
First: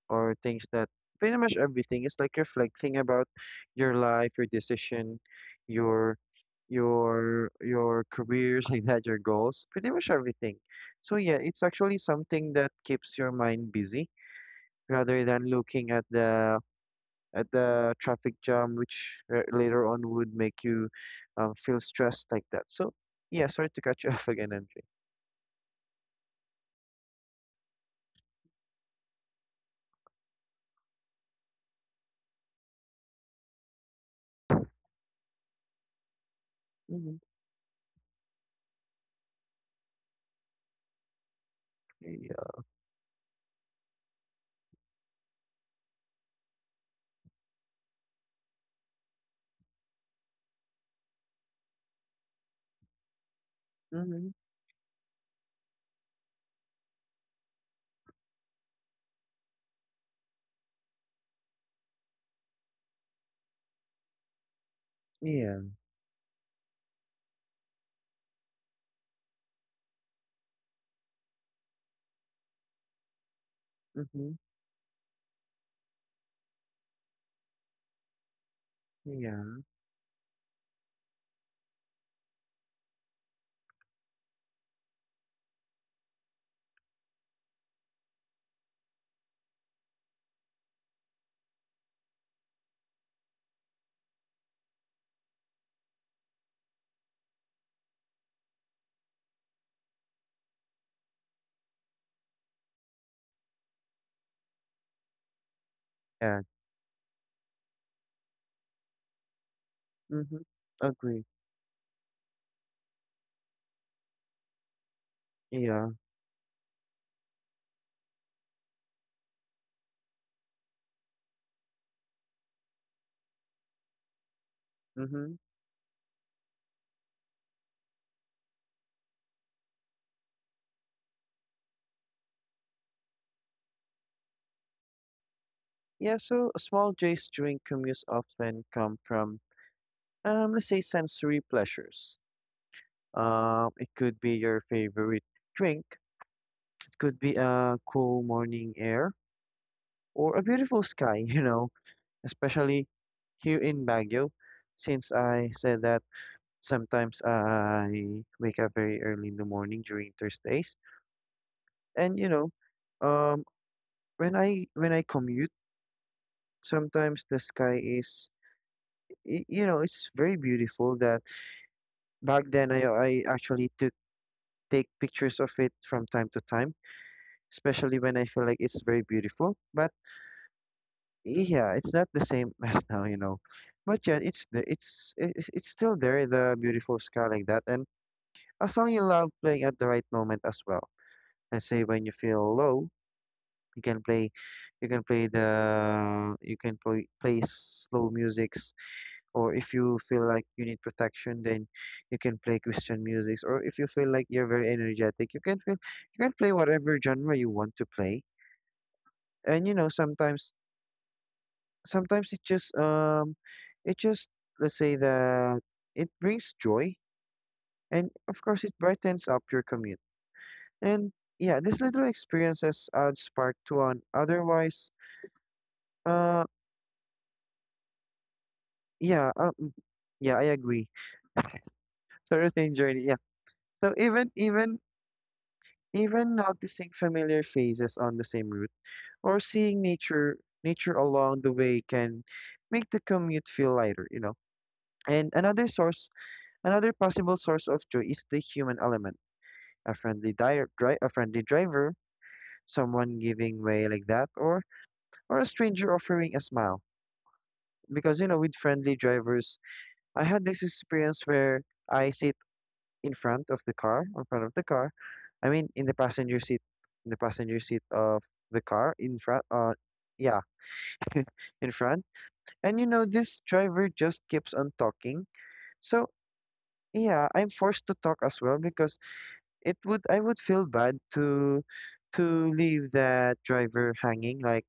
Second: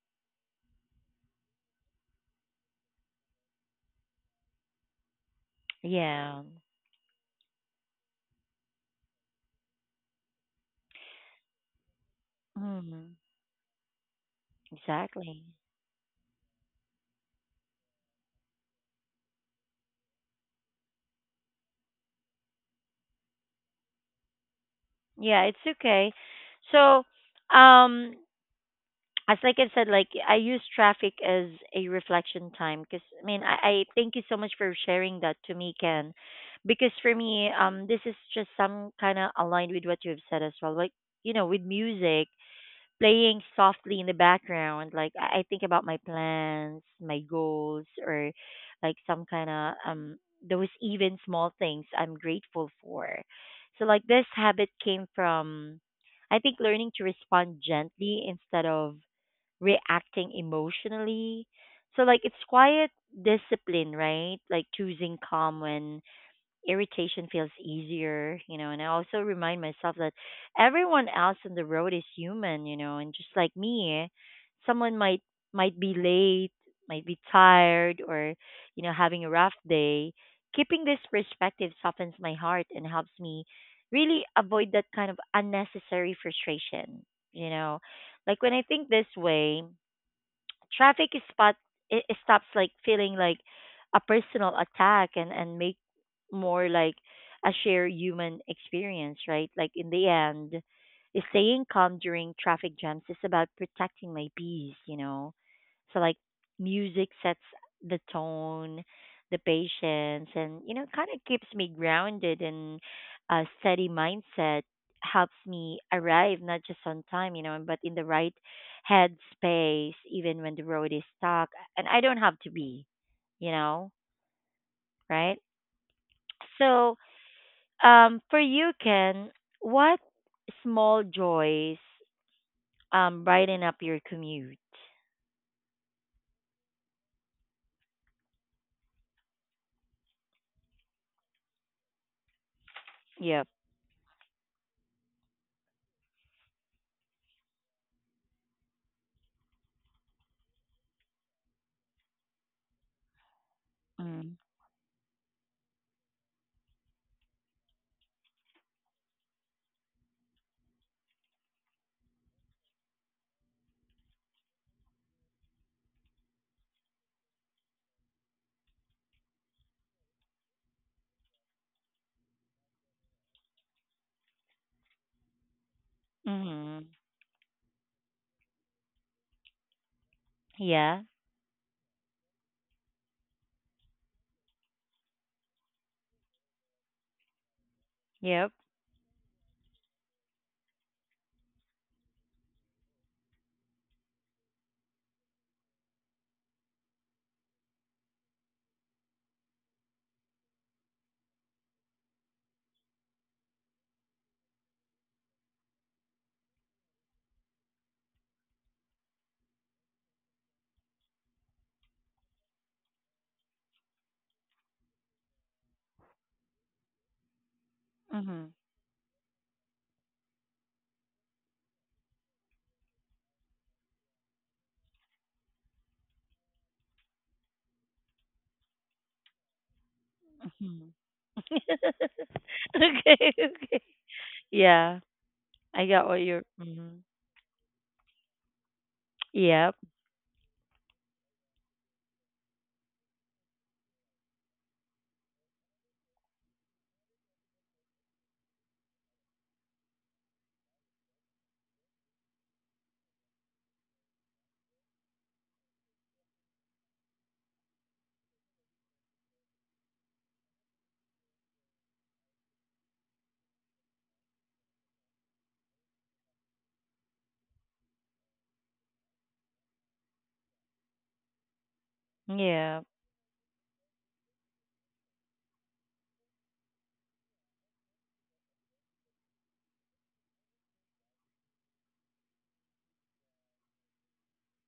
[SPEAKER 2] or things that pretty much everything is like reflecting about your life, your decision, your
[SPEAKER 1] Yeah.
[SPEAKER 2] your careers [LAUGHS] like that, your goals, pretty much everything. So yeah, it's actually something that
[SPEAKER 1] Hmm.
[SPEAKER 2] keeps your mind busy rather
[SPEAKER 1] Exactly.
[SPEAKER 2] than looking at the traffic jam, which later on would make you feel stressed like that. So yeah, sorry to cut you [LAUGHS] off again, MJ.
[SPEAKER 1] Yeah, it's okay. So, um, as like I said, like I use traffic as a reflection time because I mean I thank you so much for sharing that to me, Ken, because for
[SPEAKER 2] Mm-hmm.
[SPEAKER 1] me, this is just some kind of aligned with what you have said as well. Like you know, with music
[SPEAKER 2] Yeah.
[SPEAKER 1] playing softly in the background, like I think about my plans, my goals, or like some kind of those even small things I'm grateful for. So like this
[SPEAKER 2] Mm-hmm.
[SPEAKER 1] habit came from, I think, learning to respond gently instead of reacting emotionally. So like it's quiet discipline, right? Like choosing calm
[SPEAKER 2] Yeah.
[SPEAKER 1] when irritation feels easier, you know, and I also remind myself that everyone else on the road is human, you know, and just like me,
[SPEAKER 2] Mm-hmm.
[SPEAKER 1] someone might be late, might be tired, or, you know, having a rough
[SPEAKER 2] Yeah.
[SPEAKER 1] day. Keeping this perspective softens my heart and helps me really avoid that kind of unnecessary frustration, you know. Like when I think this way, traffic is it stops like feeling like a personal attack, and make more like a shared human experience, right? Like in the end, staying calm during traffic jams is about protecting my peace, you know? So like
[SPEAKER 2] Yeah.
[SPEAKER 1] music sets the tone, the patience,
[SPEAKER 2] Mm-hmm.
[SPEAKER 1] and you know, kind of
[SPEAKER 2] Agree.
[SPEAKER 1] keeps me grounded, and a steady mindset helps me
[SPEAKER 2] Yeah.
[SPEAKER 1] arrive not just on time, you know, but in the right head space, even when the road is stuck and I don't have to be, you know,
[SPEAKER 2] Mm-hmm.
[SPEAKER 1] right? So for you, Ken, what small joys brighten up your commute?
[SPEAKER 2] Yeah, so small joys during commutes often come from, let's say, sensory pleasures.
[SPEAKER 1] Yep.
[SPEAKER 2] It could be your favorite drink, it could be a cool morning air, or a beautiful sky, [LAUGHS] you know, especially here in Baguio.
[SPEAKER 1] Mm.
[SPEAKER 2] Since I said that sometimes I wake up very early in the morning during Thursdays, and you know, um, when I commute, sometimes the sky is, you know, it's very beautiful that back then, I actually took take pictures of it from time to time,
[SPEAKER 1] Mhm.
[SPEAKER 2] especially when I feel like it's very beautiful. But
[SPEAKER 1] Yeah.
[SPEAKER 2] yeah, it's not the same [LAUGHS] as now, you know. But yeah, it's still there, the beautiful sky like that, and
[SPEAKER 1] Yep.
[SPEAKER 2] a song you love playing at the right moment as well. Let's say when you feel low, you can play, you can play the you can play play slow music, or if you feel like you need protection, then you can play Christian music, or if you feel like you're very energetic, you can play whatever genre you want to play. And you know, sometimes it just it just let's say that it brings joy, and of
[SPEAKER 1] Mhm.
[SPEAKER 2] course it brightens up your commute. And yeah, these little experiences add spark to an otherwise uh yeah um, yeah I agree,
[SPEAKER 1] Mhm.
[SPEAKER 2] [LAUGHS] thorough
[SPEAKER 1] [LAUGHS]
[SPEAKER 2] thing journey. [LAUGHS] Yeah,
[SPEAKER 1] Okay. Okay.
[SPEAKER 2] so even
[SPEAKER 1] Yeah. I got what
[SPEAKER 2] even
[SPEAKER 1] you're.
[SPEAKER 2] noticing
[SPEAKER 1] Mhm.
[SPEAKER 2] familiar faces on the same route or
[SPEAKER 1] Yep.
[SPEAKER 2] seeing nature along the way can make the commute feel lighter, you know. And another source, another possible source of joy, is the human element. A friendly driver, someone giving way like that, or a stranger offering a smile. Because you know, with friendly drivers, I had this experience where I sit in front of the car. I mean, in the passenger seat of the car, in front, yeah, in front. And
[SPEAKER 1] Yep.
[SPEAKER 2] you know, this driver just keeps on talking. So yeah, I'm forced to talk as well because it would I would feel bad to leave that driver hanging, like,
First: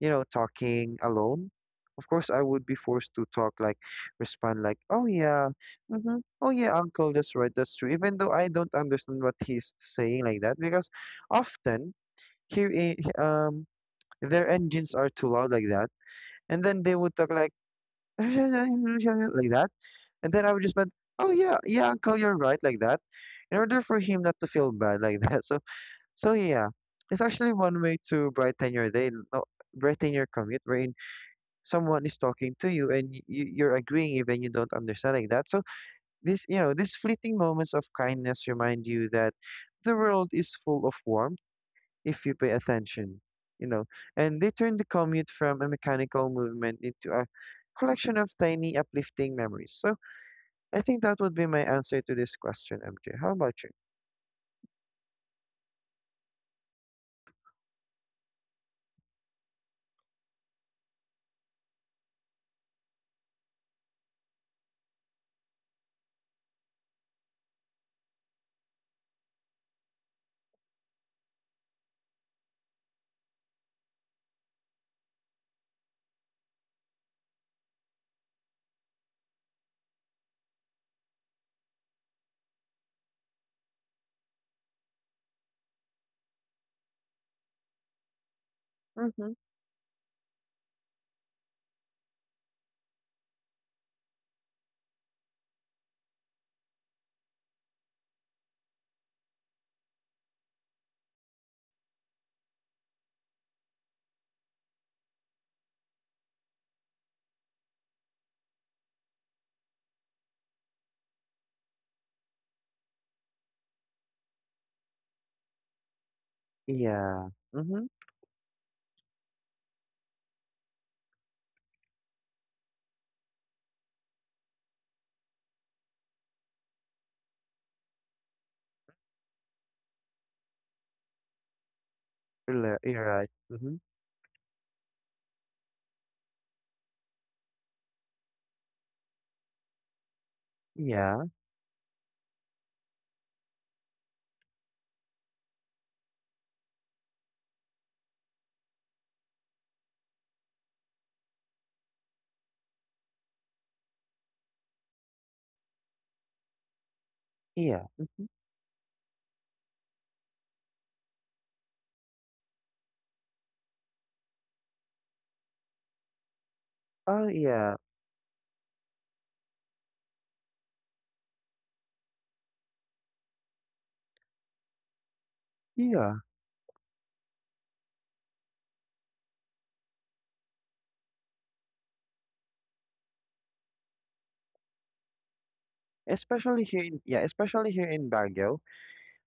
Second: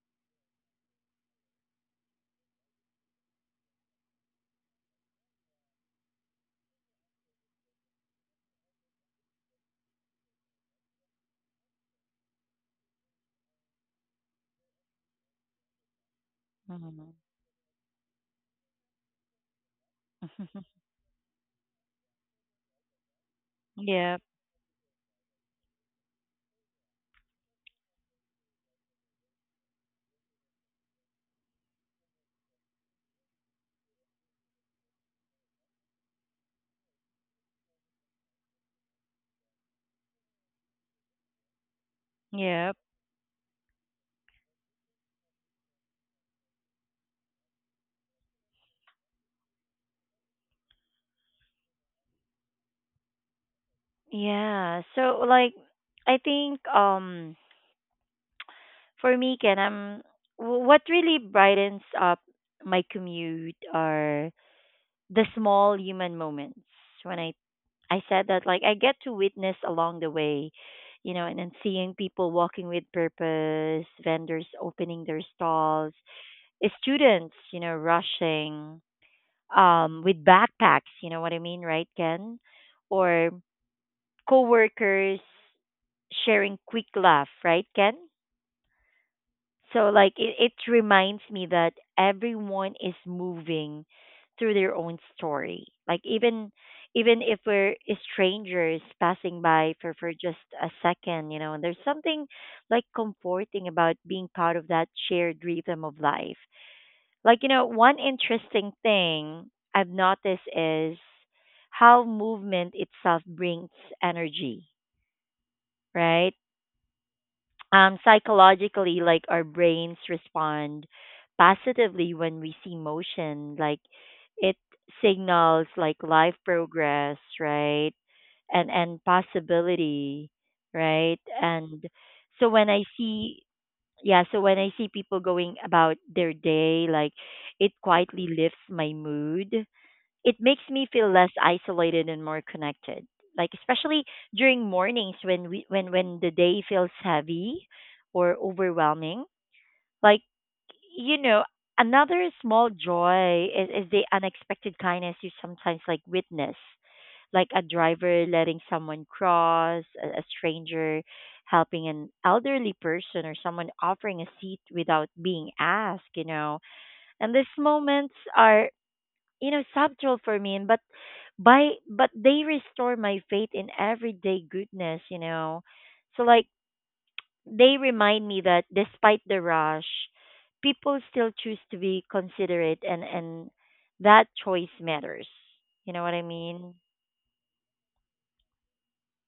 [SPEAKER 2] you know, talking alone. Of course, I would be forced to talk, like, respond, like, oh yeah, mm-hmm, oh yeah, uncle, that's right, that's true. Even though I don't understand what he's saying like that, because often here, their engines are too loud like that, and then they
[SPEAKER 1] Mhm.
[SPEAKER 2] would talk like [LAUGHS] like that, and then I would just be,
[SPEAKER 1] [LAUGHS]
[SPEAKER 2] oh yeah, yeah, uncle, you're right, like that, in order for him
[SPEAKER 1] Yep.
[SPEAKER 2] not to feel bad like that. [LAUGHS] So yeah, it's actually one way to brighten your day, no, brighten your commute, wherein someone is talking to you and you're agreeing even you don't understand like that. So these fleeting moments of kindness remind you that the world is full of warmth if you pay
[SPEAKER 1] Yep.
[SPEAKER 2] attention, you know, and they turn the commute from a mechanical movement into a collection of tiny uplifting memories. So I think that would be my answer to this question, MJ. How about you?
[SPEAKER 1] Yeah. So like, I think for me, Ken, what really brightens up my commute are the small human moments. When I said that, like I get to witness along the way, you know, and then seeing people walking with purpose, vendors opening their stalls, eh, students, you know, rushing with backpacks. You know what I mean, right, Ken? Or coworkers sharing quick laugh, right, Ken?
[SPEAKER 2] Mm-hmm.
[SPEAKER 1] So like it reminds me that everyone is moving through their own story. Like even if we're strangers passing by for just a second, you know, and there's something like comforting about being part of that shared rhythm of life. Like, you know, one interesting thing I've noticed is how movement itself brings energy, right?
[SPEAKER 2] Yeah. Mm-hmm.
[SPEAKER 1] Psychologically, like our brains respond positively when we see motion. Like it signals like life progress, right? And possibility, right? And so when I
[SPEAKER 2] You're right.
[SPEAKER 1] see
[SPEAKER 2] Mm-hmm.
[SPEAKER 1] yeah, so when I see people going about their day, like it quietly lifts my mood. It makes me feel
[SPEAKER 2] Yeah,
[SPEAKER 1] less isolated and more connected. Like especially during mornings when we when the day feels heavy or overwhelming. Like you know, another small joy is the unexpected kindness you sometimes like witness, like a
[SPEAKER 2] yeah.
[SPEAKER 1] driver letting someone cross, a stranger helping an elderly person, or someone offering a seat without being asked. You know,
[SPEAKER 2] Oh,
[SPEAKER 1] and these
[SPEAKER 2] yeah,
[SPEAKER 1] moments are, you know, subtle for me, and but by but they restore my faith in everyday goodness, you know.
[SPEAKER 2] yeah.
[SPEAKER 1] So like they remind me that despite the rush people still choose to be considerate, and that choice matters. You know what I
[SPEAKER 2] Especially
[SPEAKER 1] mean?
[SPEAKER 2] here in especially here in Baguio,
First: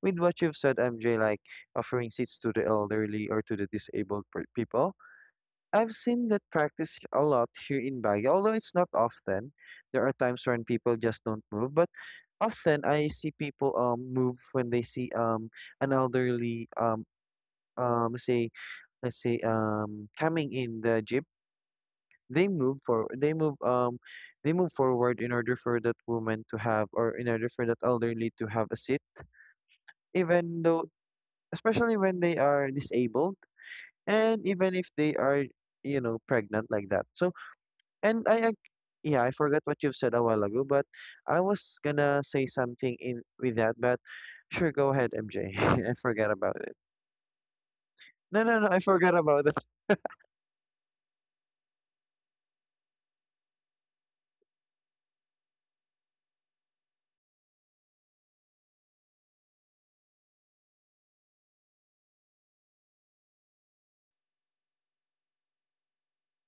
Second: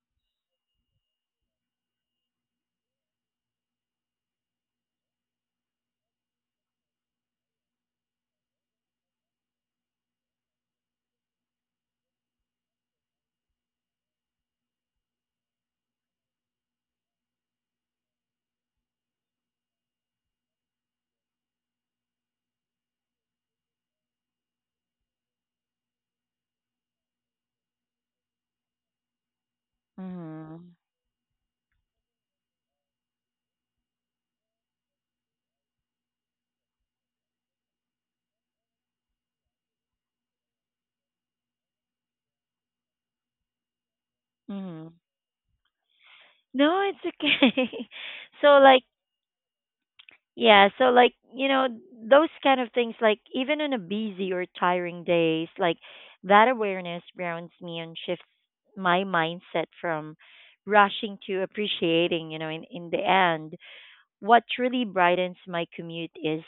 [SPEAKER 2] with what you've said, MJ, like offering seats to the elderly or to the people. I've seen that practice a lot here in Baguio, although it's not often. There are times when people just don't move, but often I see people move when they see an elderly say, let's say coming in the jeep, they move they move forward in order for that woman to have, or in order for that elderly to have a seat, even
[SPEAKER 1] Mhm.
[SPEAKER 2] though, especially when they are disabled, and even if they are, you know, pregnant like that. So and i ag- yeah, I forgot what you've said a while ago, but I was gonna say something in with that. But sure, go
[SPEAKER 1] Mhm.
[SPEAKER 2] ahead, MJ. [LAUGHS] I forgot about it.
[SPEAKER 1] No, it's okay. [LAUGHS]
[SPEAKER 2] no
[SPEAKER 1] So
[SPEAKER 2] no no I
[SPEAKER 1] like,
[SPEAKER 2] forgot about it.
[SPEAKER 1] yeah, so like, you know, those kind of things, like even on a busy or tiring days, like that awareness grounds me and shifts my mindset from rushing to appreciating, you know, in, the end, what truly brightens my commute is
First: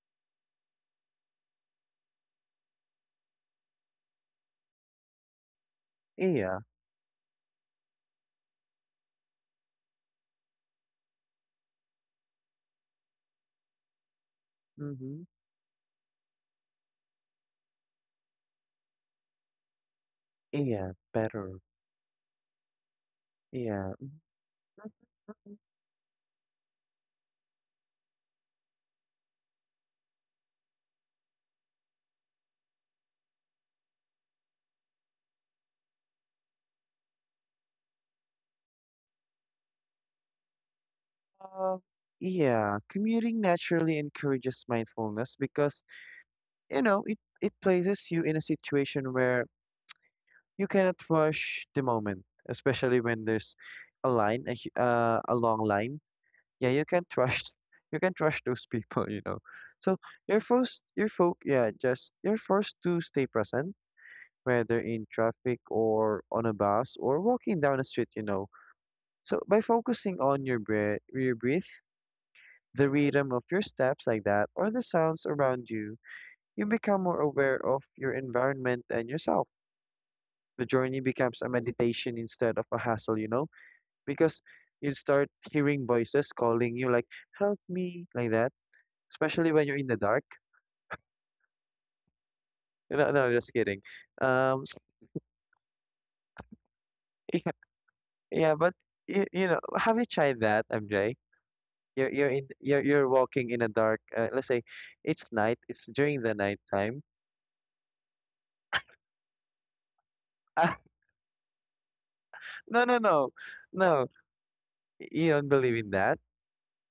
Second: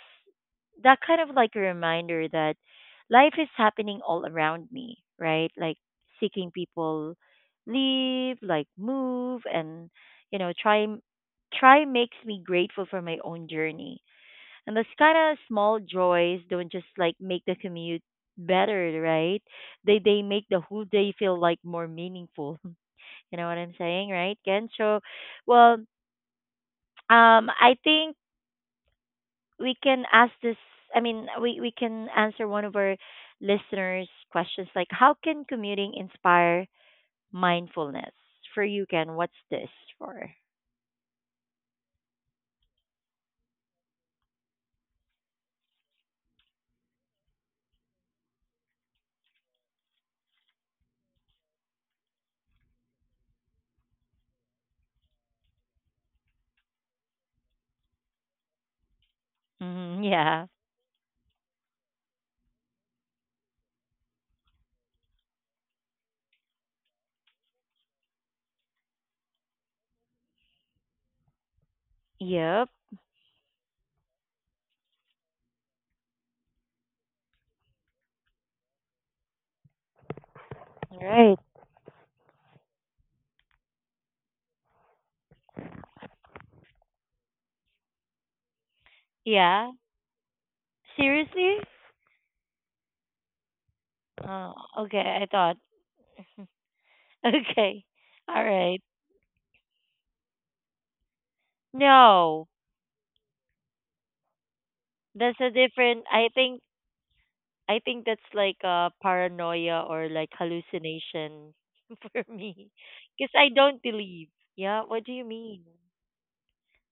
[SPEAKER 1] that kind of like a reminder that life is happening all around me, right? Like seeking
[SPEAKER 2] Yeah,
[SPEAKER 1] people leave, like move, and, you know, try makes me grateful for my own journey, and those kind
[SPEAKER 2] mm-hmm,
[SPEAKER 1] of small joys don't just like make the commute better, right? They make the whole
[SPEAKER 2] yeah
[SPEAKER 1] day feel
[SPEAKER 2] better,
[SPEAKER 1] like more meaningful. [LAUGHS] You know what I'm
[SPEAKER 2] yeah.
[SPEAKER 1] saying, right, Ken? So, well, I think we can ask this. I mean, we can answer one of our listeners' questions, like how can commuting inspire mindfulness for you, Ken? What's this for?
[SPEAKER 2] Uh, yeah, commuting naturally encourages mindfulness because, you know, it places you in a situation where you cannot rush the moment, especially when there's a line, a long line. Yeah, you can't rush, [LAUGHS] you can't rush those people, you know. So
[SPEAKER 1] Mm, [LAUGHS]
[SPEAKER 2] you're
[SPEAKER 1] yeah.
[SPEAKER 2] forced, you're fo yeah, just you're forced to stay present, whether in traffic or on a bus or walking down the street, you know. So by focusing on your breath,
[SPEAKER 1] Yep.
[SPEAKER 2] the rhythm of your steps like that, or the sounds around you, you become more aware of your environment and yourself. The journey
[SPEAKER 1] Right.
[SPEAKER 2] becomes a meditation instead of a hassle, you know, because you start hearing voices calling you like, help me, like that, especially when
[SPEAKER 1] Yeah.
[SPEAKER 2] you're in the dark.
[SPEAKER 1] Seriously?
[SPEAKER 2] No, no, just kidding.
[SPEAKER 1] Oh,
[SPEAKER 2] Um,
[SPEAKER 1] okay. I thought. Hmm. [LAUGHS]
[SPEAKER 2] [LAUGHS] yeah,
[SPEAKER 1] Okay. All
[SPEAKER 2] yeah, but
[SPEAKER 1] right.
[SPEAKER 2] you know, have you tried that, MJ?
[SPEAKER 1] No,
[SPEAKER 2] You're walking in a dark, let's say it's
[SPEAKER 1] that's a
[SPEAKER 2] night, it's
[SPEAKER 1] different.
[SPEAKER 2] during the night time.
[SPEAKER 1] I think that's like a paranoia or like hallucination [LAUGHS] for
[SPEAKER 2] [LAUGHS]
[SPEAKER 1] me,
[SPEAKER 2] no no no
[SPEAKER 1] because I don't
[SPEAKER 2] no.
[SPEAKER 1] believe. Yeah. What do you
[SPEAKER 2] You don't
[SPEAKER 1] mean?
[SPEAKER 2] believe in that?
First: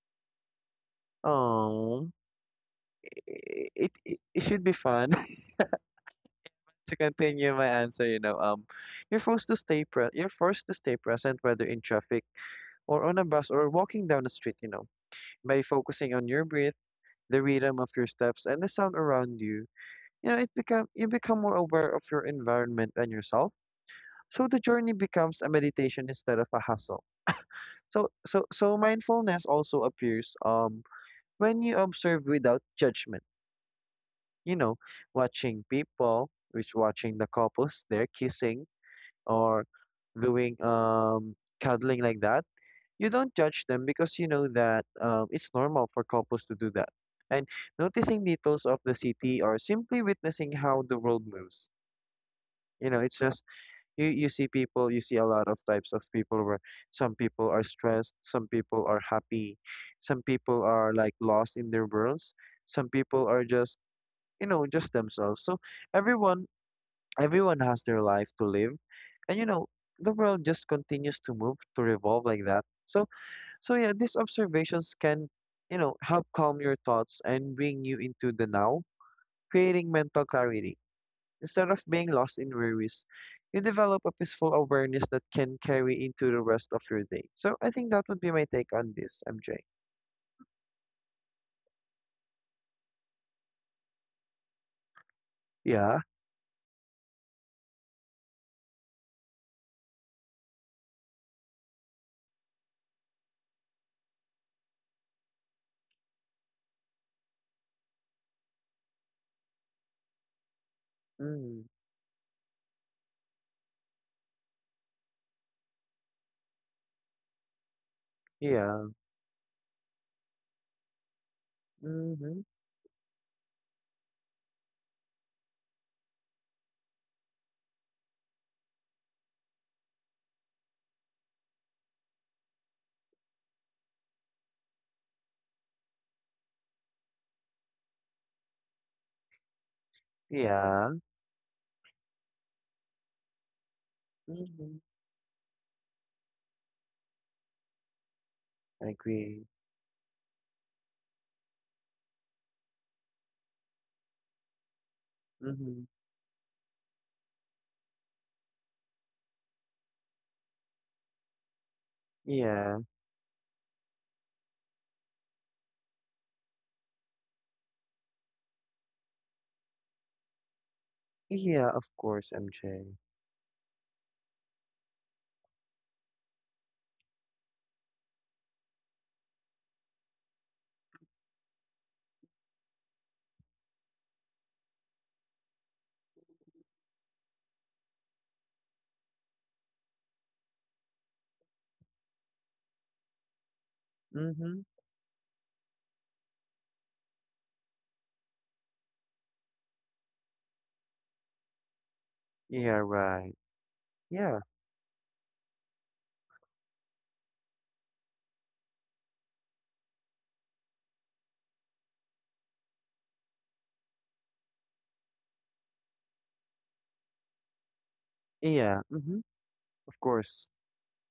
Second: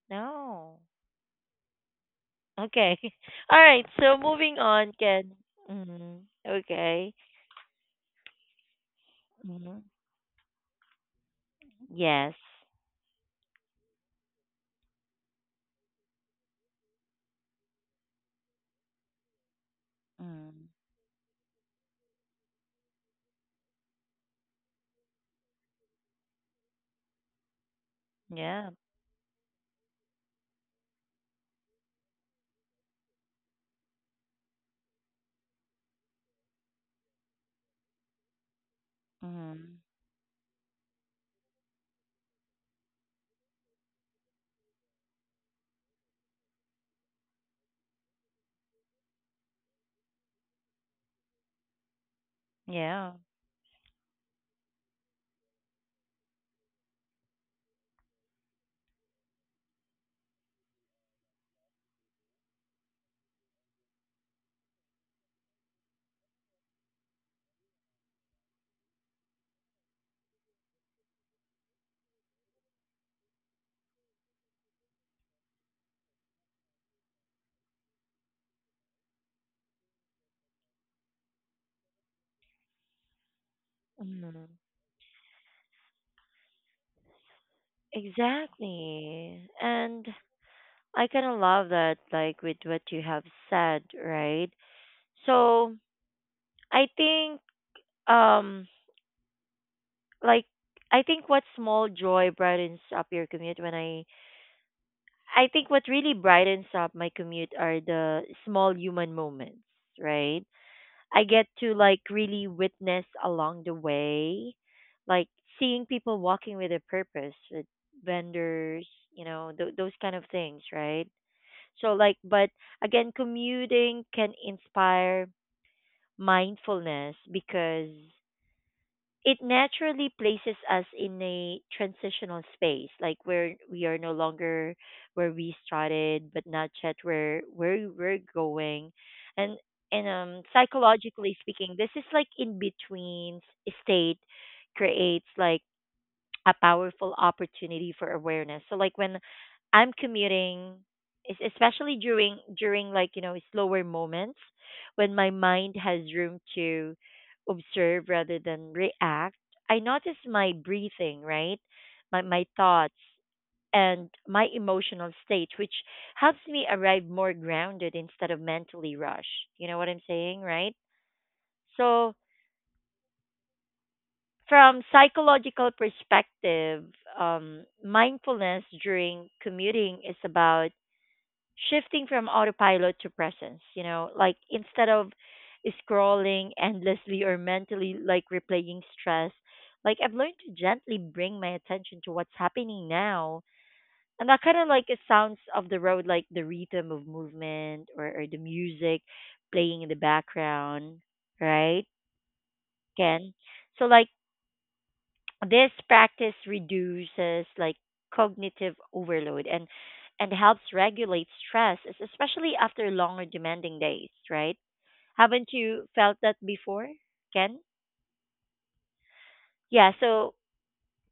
[SPEAKER 1] No.
[SPEAKER 2] Oh,
[SPEAKER 1] Okay.
[SPEAKER 2] I
[SPEAKER 1] [LAUGHS] All right.
[SPEAKER 2] it
[SPEAKER 1] So moving
[SPEAKER 2] should be
[SPEAKER 1] on,
[SPEAKER 2] fun.
[SPEAKER 1] Ken.
[SPEAKER 2] [LAUGHS]
[SPEAKER 1] Mm-hmm.
[SPEAKER 2] To
[SPEAKER 1] Okay.
[SPEAKER 2] continue my answer, you know,
[SPEAKER 1] Mm-hmm.
[SPEAKER 2] you're forced to stay present, whether in traffic
[SPEAKER 1] Yes.
[SPEAKER 2] or on a bus or walking down the street, you know. By focusing on your breath, the rhythm of your steps, and the sound around you, you know, it
[SPEAKER 1] Mm-hmm.
[SPEAKER 2] become you become more aware of your environment and yourself. So the journey becomes a meditation instead of a hustle. So so
[SPEAKER 1] Yeah.
[SPEAKER 2] so mindfulness also appears when you observe without judgment. You know, watching people, which watching the couples, they're kissing or
[SPEAKER 1] Mm-hmm.
[SPEAKER 2] doing cuddling like that, you don't judge them because you know that it's normal for couples to do that. And noticing details of the city or simply witnessing how the world moves. You know,
[SPEAKER 1] Yeah.
[SPEAKER 2] it's just you see people, you see a lot of types of people where some people are stressed, some people are happy, some people are like lost in their worlds, some people are just, you know, just themselves. So everyone everyone has their life to live, and you know, the world just continues to move to revolve like that. So so yeah, these observations can, you know, help calm your thoughts and bring you into the now, creating mental clarity. Instead of being lost in worries, you develop a
[SPEAKER 1] Mm-hmm.
[SPEAKER 2] peaceful awareness that can carry into the rest of your day. So I think that would be my take on this,
[SPEAKER 1] Exactly.
[SPEAKER 2] MJ.
[SPEAKER 1] And I kind of love that, like with what you have said, right? So
[SPEAKER 2] Yeah,
[SPEAKER 1] I think, um, like I think what small joy brightens up your commute when I think what really brightens up my commute are the small human moments, right? I get
[SPEAKER 2] mm,
[SPEAKER 1] to like really witness along the way, like seeing people walking with a purpose, with
[SPEAKER 2] yeah,
[SPEAKER 1] vendors, you know, those kind of things, right? So like
[SPEAKER 2] mm-hmm,
[SPEAKER 1] but again commuting can inspire mindfulness because it naturally places us in a transitional space, like where we are no longer where we started but not yet where we're going. And and
[SPEAKER 2] yeah,
[SPEAKER 1] psychologically speaking, this is like in between state,
[SPEAKER 2] mm-hmm,
[SPEAKER 1] creates like a powerful opportunity for awareness. So
[SPEAKER 2] I
[SPEAKER 1] like when
[SPEAKER 2] agree,
[SPEAKER 1] I'm commuting, especially during like you know slower moments, when my mind
[SPEAKER 2] mm-hmm.
[SPEAKER 1] has room to observe rather than react, I notice my breathing, right, my
[SPEAKER 2] Yeah,
[SPEAKER 1] thoughts and my emotional state, which helps me arrive more grounded instead of mentally rushed. You know what I'm saying, right?
[SPEAKER 2] yeah, of
[SPEAKER 1] So
[SPEAKER 2] course, MJ.
[SPEAKER 1] from psychological perspective, mindfulness during commuting is about shifting from autopilot to presence. You know, like instead of scrolling endlessly or mentally like replaying stress, like I've learned to gently bring my attention to what's happening now. And that kind
[SPEAKER 2] Mm-hmm.
[SPEAKER 1] of like it sounds of the road, like the rhythm of movement or the music playing in the background, right?
[SPEAKER 2] Yeah,
[SPEAKER 1] Ken.
[SPEAKER 2] right.
[SPEAKER 1] So like
[SPEAKER 2] Yeah,
[SPEAKER 1] this practice reduces like cognitive overload and helps regulate stress, especially after long or demanding days, right? Haven't you felt that before, Ken?
[SPEAKER 2] yeah, mm-hmm.
[SPEAKER 1] Yeah,
[SPEAKER 2] Of
[SPEAKER 1] so
[SPEAKER 2] course.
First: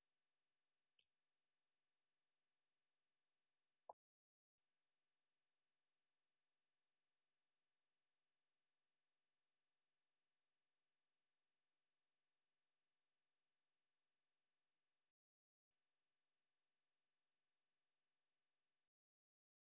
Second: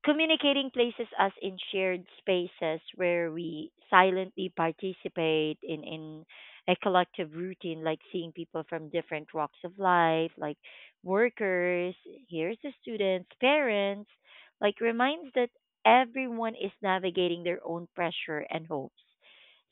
[SPEAKER 1] communicating places us in shared spaces where we silently participate in a collective routine, like seeing people from different walks of life, like workers, here's the students, parents, like reminds that everyone is navigating their own pressure and hopes.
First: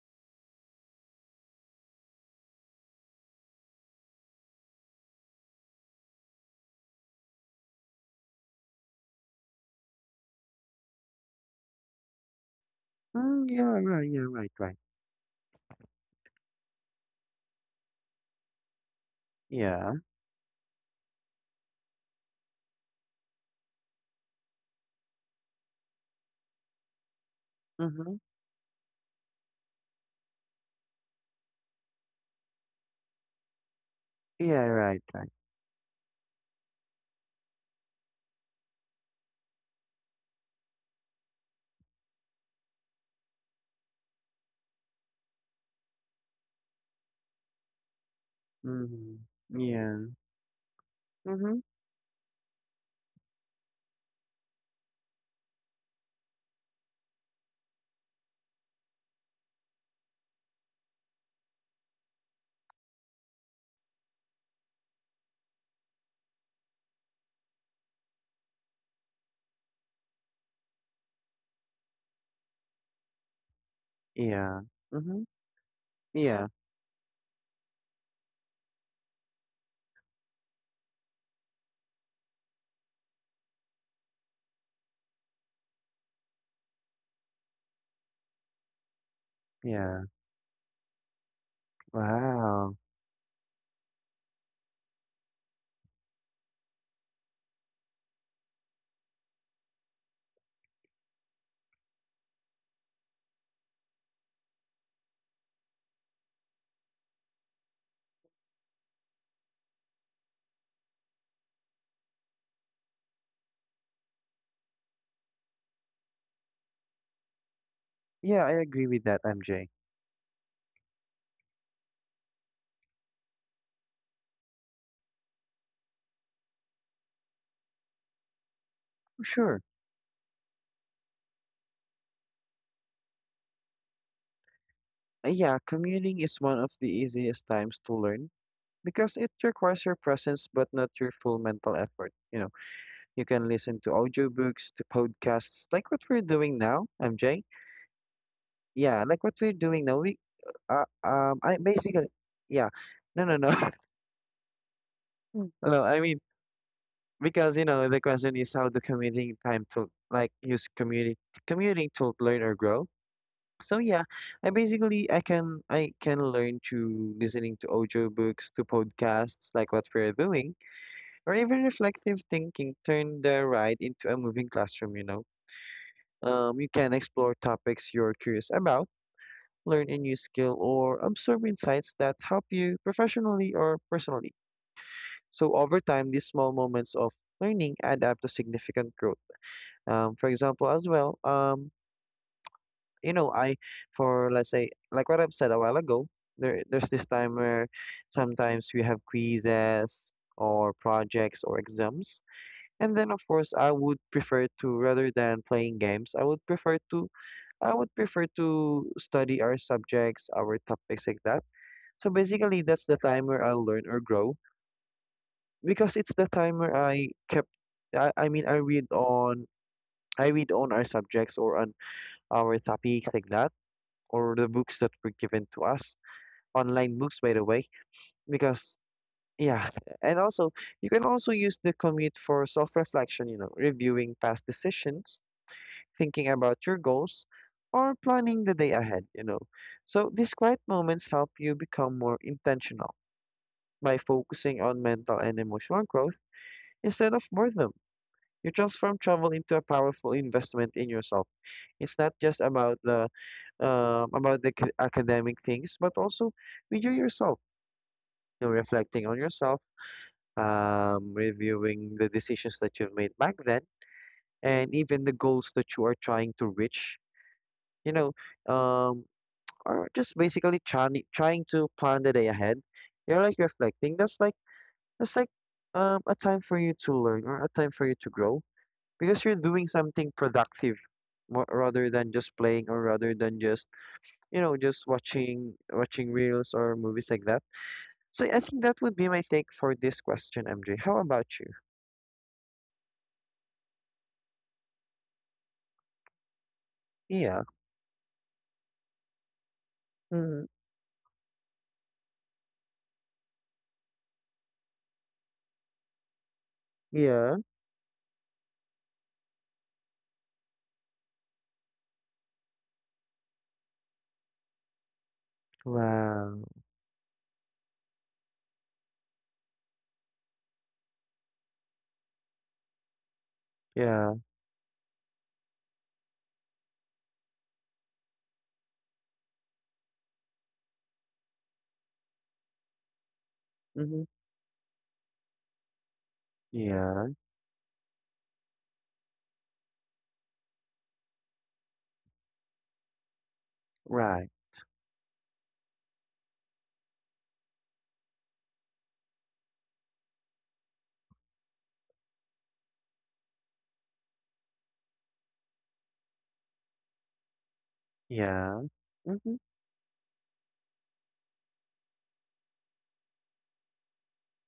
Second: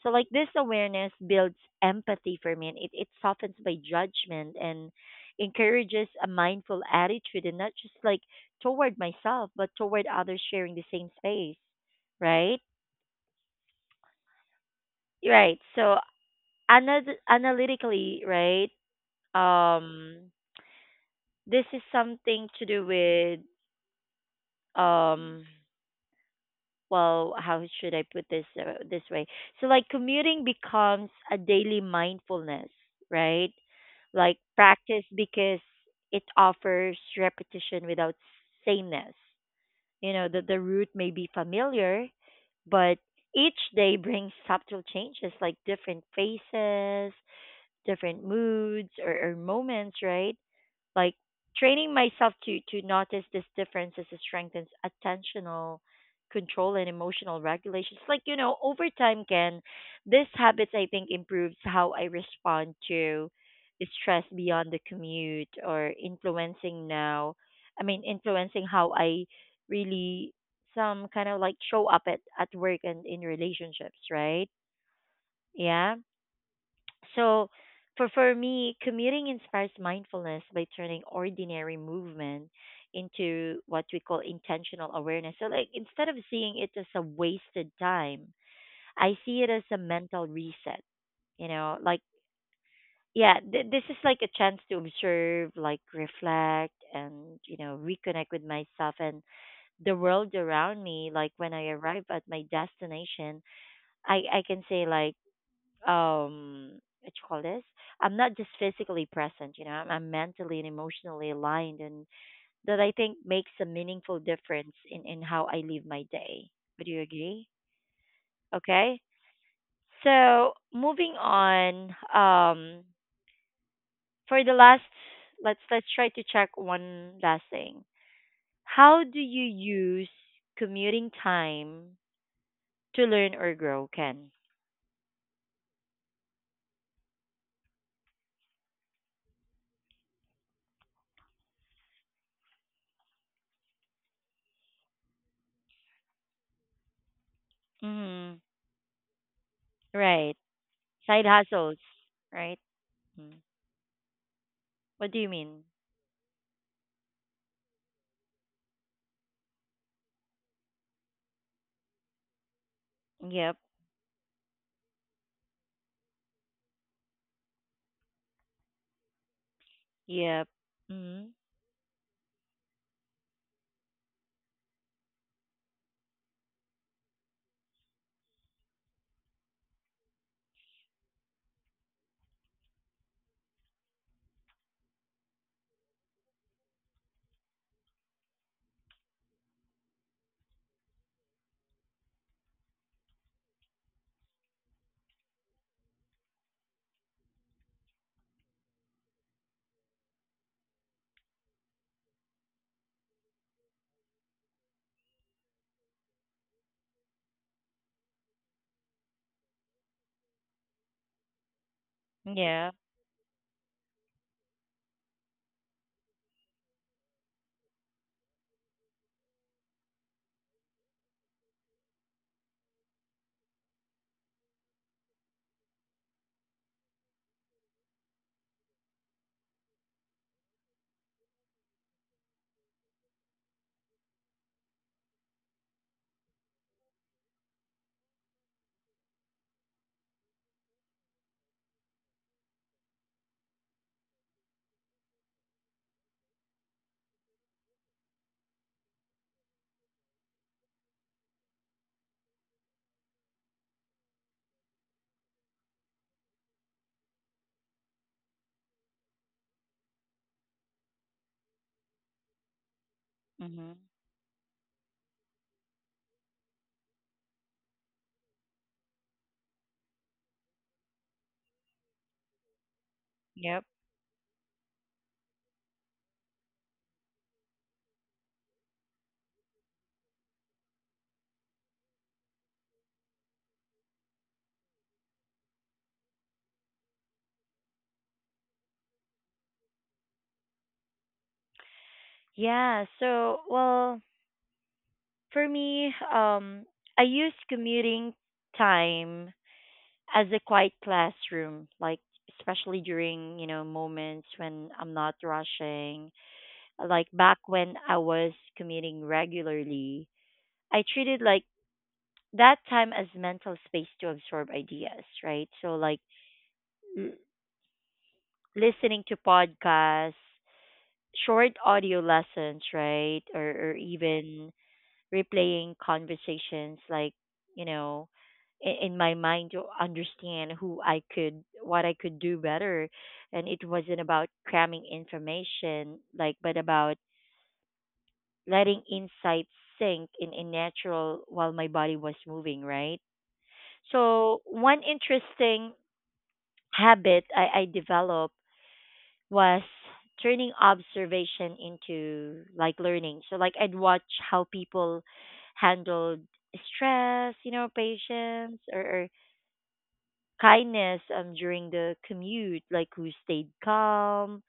[SPEAKER 1] So like this awareness builds empathy for me, and it softens my judgment and encourages a mindful attitude, and not just like toward myself, but toward others sharing the same space, right?
[SPEAKER 2] Mm, yeah, right, yeah, right, right.
[SPEAKER 1] Right. So analytically, right?
[SPEAKER 2] Yeah,
[SPEAKER 1] Um, this is something to do with um. Well, how should I
[SPEAKER 2] mm-hmm.
[SPEAKER 1] put this this way? So like commuting becomes a daily mindfulness, right? Like
[SPEAKER 2] Yeah, right,
[SPEAKER 1] practice,
[SPEAKER 2] right.
[SPEAKER 1] because it offers repetition without sameness. You know, the route may be familiar, but each day brings subtle changes, like different faces, different moods,
[SPEAKER 2] Mm-hmm.
[SPEAKER 1] or
[SPEAKER 2] Yeah,
[SPEAKER 1] moments, right? Like
[SPEAKER 2] mm-hmm.
[SPEAKER 1] training myself to notice these differences strengthens attentional control and emotional regulations. Like you know, over time, can these habits I think improves how I respond to stress beyond the commute or influencing now. I mean, influencing how I really some kind of like show up at work and in relationships, right?
[SPEAKER 2] Yeah, mm-hmm.
[SPEAKER 1] Yeah.
[SPEAKER 2] Yeah,
[SPEAKER 1] So for me, commuting inspires mindfulness by turning ordinary movement into what we call intentional awareness. So like instead of seeing it as a wasted time, I see it as a
[SPEAKER 2] yeah.
[SPEAKER 1] mental reset. You know, like
[SPEAKER 2] Wow.
[SPEAKER 1] yeah, this is like a chance to observe, like reflect, and you know, reconnect with myself and the world around me. Like when I arrive at my destination, I can say like um what you call this, I'm not just physically present, you know, I'm mentally and emotionally aligned, and that I think makes a meaningful difference in how I live my day. Would you agree?
[SPEAKER 2] Yeah, I agree
[SPEAKER 1] Okay,
[SPEAKER 2] with that, MJ.
[SPEAKER 1] so moving on, for the last, let's try to check one last thing. How do you
[SPEAKER 2] Sure.
[SPEAKER 1] use commuting time to learn or grow, Ken?
[SPEAKER 2] Yeah, commuting is one of the easiest times to learn because it requires your presence but not your full mental effort, you know. You can listen to audiobooks, to podcasts, like what we're doing now, MJ.
[SPEAKER 1] Mm-hmm.
[SPEAKER 2] Yeah, like what we're doing now.
[SPEAKER 1] Right.
[SPEAKER 2] Uh,
[SPEAKER 1] Side
[SPEAKER 2] um, I
[SPEAKER 1] hustles,
[SPEAKER 2] basically,
[SPEAKER 1] right?
[SPEAKER 2] yeah, no, no,
[SPEAKER 1] Mhm.
[SPEAKER 2] no, [LAUGHS]
[SPEAKER 1] What do you mean?
[SPEAKER 2] No, I mean, because you know, the question is how do commuting time to like use community commuting to learn or grow.
[SPEAKER 1] Yep.
[SPEAKER 2] So yeah, I can learn to listening to audiobooks, to podcasts, like what we're
[SPEAKER 1] Yep.
[SPEAKER 2] doing,
[SPEAKER 1] Mm-hmm.
[SPEAKER 2] or even reflective thinking. Turn the ride into a moving classroom. You know, you can explore topics you're curious about, learn a new skill, or absorb insights that help you professionally or personally. So over time, these small moments of learning add up to significant growth. For example, as well, you know, for let's say, like what I've said a while ago, there's this time where sometimes we have quizzes or projects or exams. And then, of course, I would prefer to, rather than playing games, I would prefer to study our subjects, our topics like that. So basically,
[SPEAKER 1] Yeah.
[SPEAKER 2] that's the time where I'll learn or grow because it's the time where I kept. I mean, I read on our subjects or on our topics like that, or the books that were given to us, online books, by the way, because yeah, and also you can also use the commute for self reflection. You know, reviewing past decisions, thinking about your goals, or planning the day ahead. You know. So these quiet moments help you become more intentional by focusing on mental and emotional growth instead of boredom. You transform travel into a powerful investment in yourself. It's not just about the academic things, but also with you yourself. You know, reflecting on yourself, reviewing the decisions that you've made back then,
[SPEAKER 1] Mm-hmm.
[SPEAKER 2] and even the goals that you are trying to reach. You know, um, or just basically trying to plan the day ahead. You're like
[SPEAKER 1] Yep.
[SPEAKER 2] reflecting. That's like a time for you to learn or a time for you to grow because you're doing something productive, more, rather than just playing or rather than just, you know, just watching reels or movies like that. So I think that would be my take for this question, MJ. How about you?
[SPEAKER 1] Yeah. So, well, for me, I use
[SPEAKER 2] Yeah.
[SPEAKER 1] commuting time as a
[SPEAKER 2] Mm,
[SPEAKER 1] quiet classroom, like especially during you know moments when I'm not rushing. Like back
[SPEAKER 2] yeah.
[SPEAKER 1] when I was commuting regularly, I treated like that time as mental space to absorb ideas, right? So like
[SPEAKER 2] Wow.
[SPEAKER 1] l- listening to podcasts, short audio lessons, right? Or
[SPEAKER 2] Yeah.
[SPEAKER 1] even replaying conversations, like, you know, in my mind to understand who I could, what I could do better. And it wasn't
[SPEAKER 2] Mm-hmm.
[SPEAKER 1] about cramming information, like, but about
[SPEAKER 2] Yeah.
[SPEAKER 1] letting insights sink in natural while my body was moving, right?
[SPEAKER 2] Right.
[SPEAKER 1] So, one interesting habit I developed was turning observation into like learning. So like I'd watch how people handled stress, you know, patience,
[SPEAKER 2] Yeah.
[SPEAKER 1] or
[SPEAKER 2] Mm-hmm.
[SPEAKER 1] kindness during the commute, like who stayed calm,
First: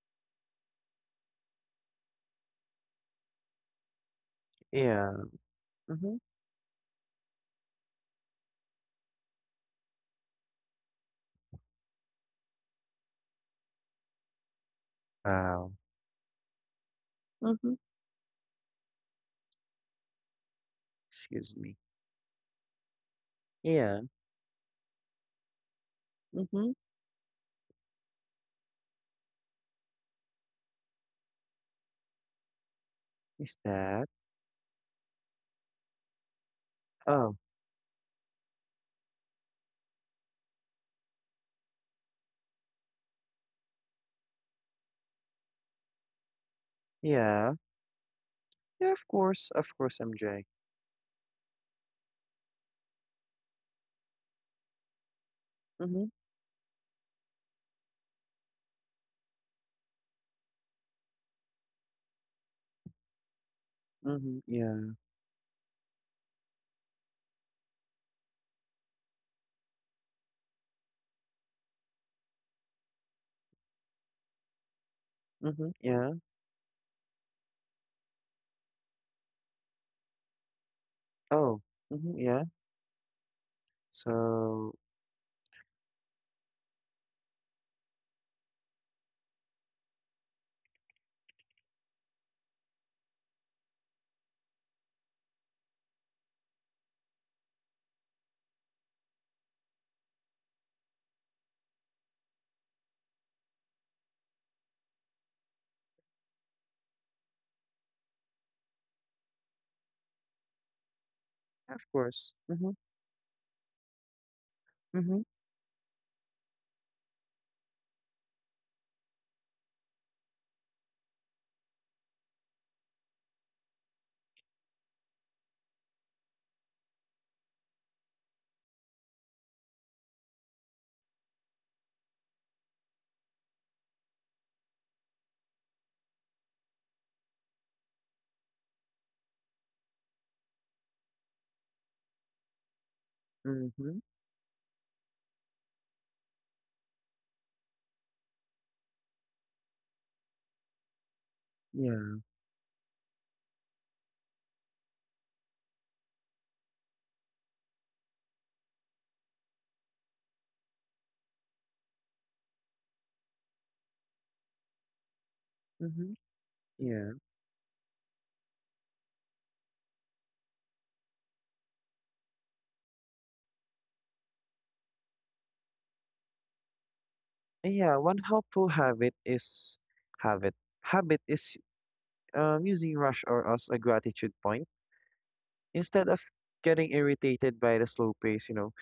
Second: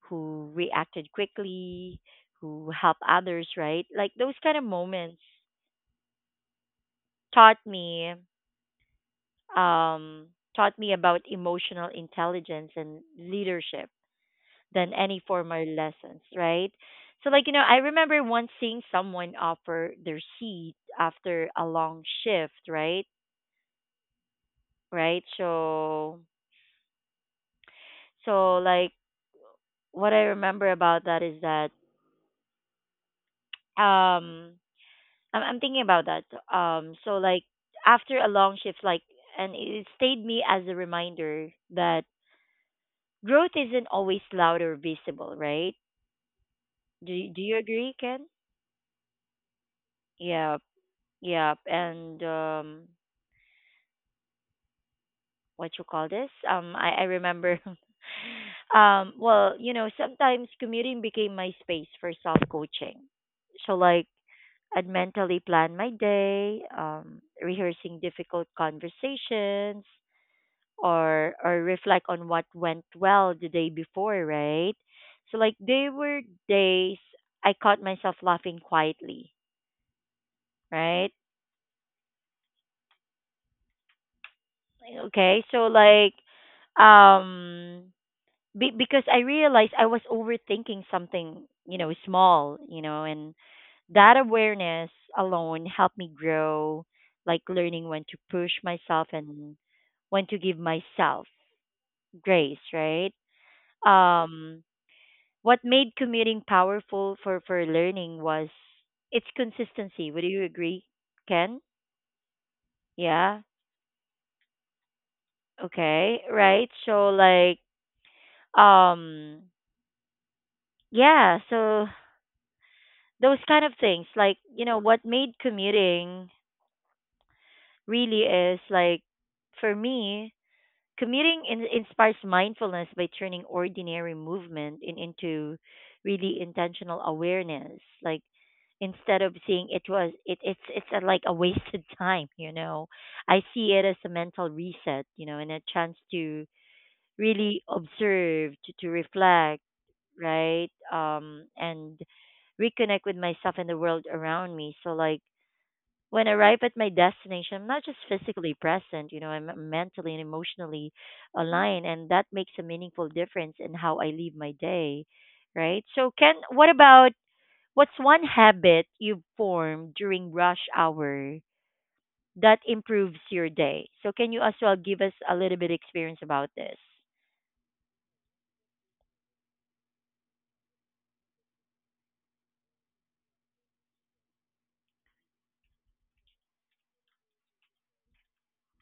[SPEAKER 1] who reacted quickly, who helped others, right? Like those kind of
[SPEAKER 2] Yeah.
[SPEAKER 1] moments
[SPEAKER 2] Mm-hmm.
[SPEAKER 1] taught me um taught me about emotional intelligence and leadership than any formal
[SPEAKER 2] Wow.
[SPEAKER 1] lessons, right? So, like, you know,
[SPEAKER 2] Mhm.
[SPEAKER 1] I remember once seeing someone offer their seat after
[SPEAKER 2] Excuse
[SPEAKER 1] a
[SPEAKER 2] me.
[SPEAKER 1] long shift, right?
[SPEAKER 2] Yeah.
[SPEAKER 1] Right? So,
[SPEAKER 2] Mhm.
[SPEAKER 1] so like, what I remember about that is that,
[SPEAKER 2] Is that?
[SPEAKER 1] um, I'm thinking about that. So,
[SPEAKER 2] Oh,
[SPEAKER 1] like, after a long shift, like, and it stayed me as a reminder that growth isn't always loud or visible, right? Do
[SPEAKER 2] yeah.
[SPEAKER 1] you agree, Ken?
[SPEAKER 2] Yeah, of course. Of course, MJ.
[SPEAKER 1] Yeah, yeah, and what you call
[SPEAKER 2] Mm-hmm.
[SPEAKER 1] this? I remember. [LAUGHS] Um, well, you know, sometimes commuting became my space for self coaching. So, like,
[SPEAKER 2] Mm-hmm. Yeah.
[SPEAKER 1] I'd mentally plan my day, rehearsing difficult conversations, or reflect on what went well the day before, right? So, like,
[SPEAKER 2] Mm-hmm.
[SPEAKER 1] there
[SPEAKER 2] Yeah.
[SPEAKER 1] were days I caught myself laughing quietly, right?
[SPEAKER 2] Oh. Mm-hmm. Yeah. So,
[SPEAKER 1] Okay, so like um Be- because I realized I was overthinking something, you know, small, you know, and that awareness alone helped me grow, like learning when to push myself and when to give myself grace, right? Um, what made commuting powerful for learning was its consistency. Would you agree, Ken?
[SPEAKER 2] of course. Mm-hmm.
[SPEAKER 1] Yeah.
[SPEAKER 2] Mm-hmm.
[SPEAKER 1] Okay. Right. So like, um, yeah. So those kind of things like you know what made commuting really is like for me, commuting inspires mindfulness by turning ordinary movement in, into really intentional awareness, like instead of seeing it was it it's like a wasted [LAUGHS] time, you know, I see it as
[SPEAKER 2] Mm-hmm.
[SPEAKER 1] a mental reset, you know, and a chance to really observe, to reflect, right, and
[SPEAKER 2] Yeah.
[SPEAKER 1] reconnect with myself and the world around me. So like when I arrive at my destination, I'm not just physically present, you know, I'm mentally and emotionally aligned, and that makes a meaningful difference in how I live my day, right? So,
[SPEAKER 2] Mm-hmm.
[SPEAKER 1] Ken, what
[SPEAKER 2] Yeah.
[SPEAKER 1] about what's one habit you've formed during rush hour that improves your day? So, can you as well give us a little bit experience about this?
[SPEAKER 2] Yeah. One helpful habit is habit. Habit is using rush or as a gratitude point instead of getting irritated by the slow pace. You know,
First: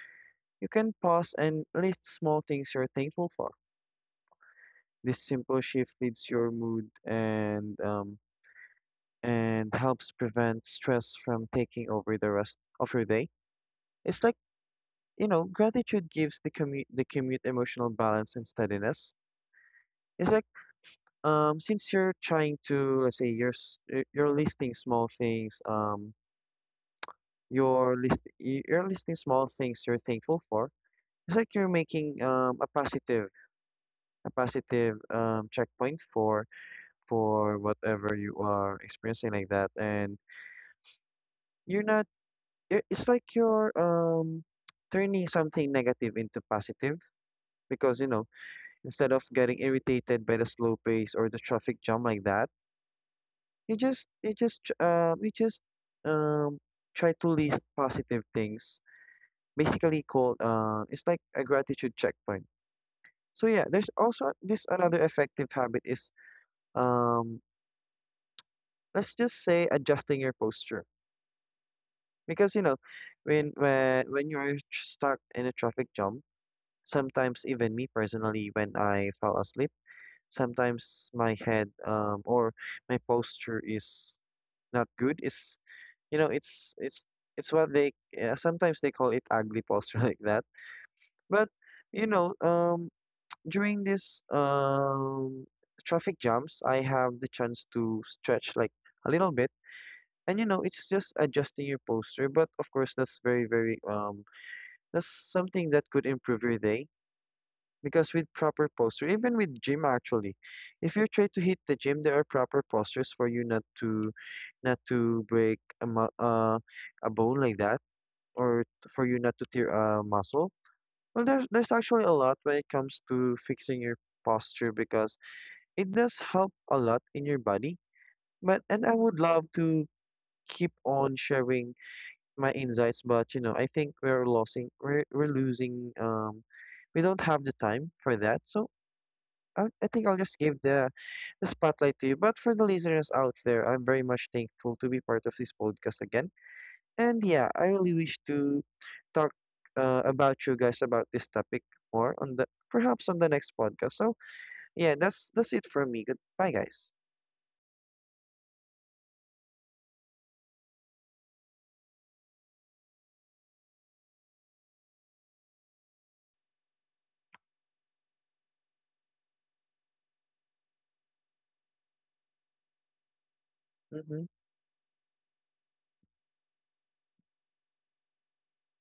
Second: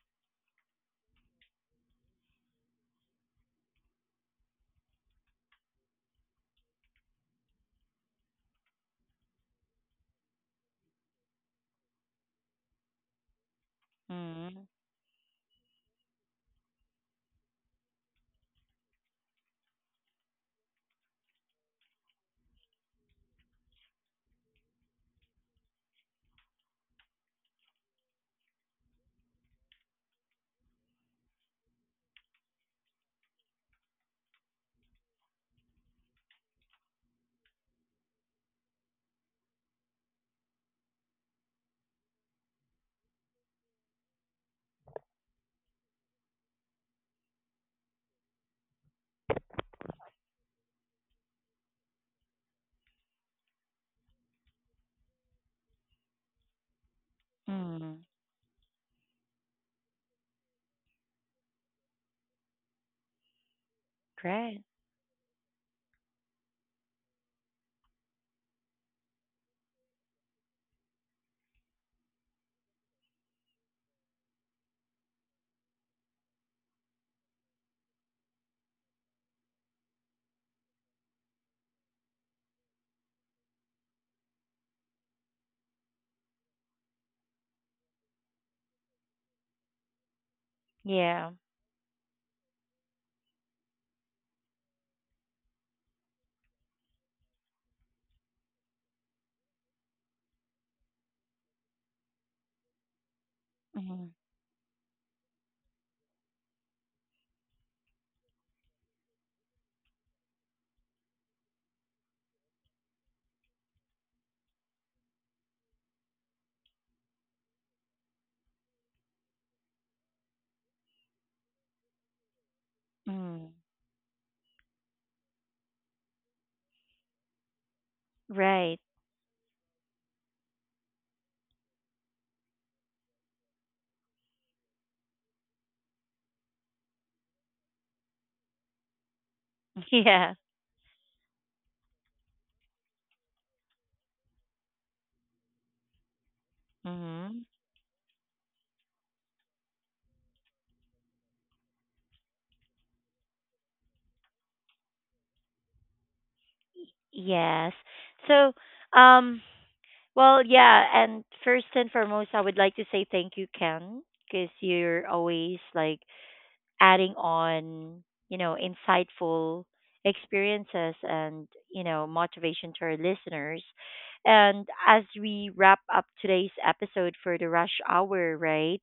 [SPEAKER 2] you can pause and list small things you're thankful for. This simple shift leads your mood and and helps prevent stress from taking over the rest of your day. It's like,
[SPEAKER 1] Mm,
[SPEAKER 2] you know, gratitude gives the commute emotional balance and steadiness. It's like since you're trying to, let's say, you're listing small things, you're listing small things you're thankful for. It's like you're making a positive, a positive checkpoint for whatever you are experiencing like that. And You're not I- it's like you're turning something negative into positive because, you know, instead of getting irritated by the slow pace or the traffic jam like that, you just tr- you just um try to list
[SPEAKER 1] mm,
[SPEAKER 2] positive things. Basically called, it's like a gratitude checkpoint. So yeah, there's also
[SPEAKER 1] great.
[SPEAKER 2] this another effective habit is, um let's just say, adjusting your posture because, you know, when you're stuck in a traffic jam. Sometimes, even me personally, when I fall asleep, sometimes my head or my posture is not good. It's, you know, it's what they, sometimes they call it ugly posture [LAUGHS] like that.
[SPEAKER 1] Yeah.
[SPEAKER 2] But you know, during this traffic jams, I have the chance to stretch like a little bit. And you know, it's just adjusting your posture, but of course, that's very, very
[SPEAKER 1] Mm,
[SPEAKER 2] um, that's something that could improve your day because with proper posture, even with gym actually, if you try to hit the gym, there are proper postures for you not to break a a bone like that, or for you not to tear a muscle. Well, there's actually a lot when it comes to
[SPEAKER 1] mm,
[SPEAKER 2] fixing your posture because it does help a lot in your body. But,
[SPEAKER 1] right.
[SPEAKER 2] and I would love to keep on sharing my insights, but you know, I think we're losing, we don't have the time for that. So I,
[SPEAKER 1] [LAUGHS]
[SPEAKER 2] I think I'll
[SPEAKER 1] Yeah.
[SPEAKER 2] just give the spotlight to you. But for the listeners out there, I'm very much thankful to be part of this podcast again. And
[SPEAKER 1] Mm,
[SPEAKER 2] yeah, I really wish to talk, about you guys about this topic more on the, perhaps on the next podcast. So yeah, that's it from me. Goodbye, guys.
[SPEAKER 1] yes. So, um, well, yeah, and first and foremost, I would like to say thank you, Ken, because you're always like adding on, you know, insightful experiences and, you know, motivation to our listeners.
[SPEAKER 2] Mm-hmm.
[SPEAKER 1] And as we wrap up today's episode for the rush hour, right?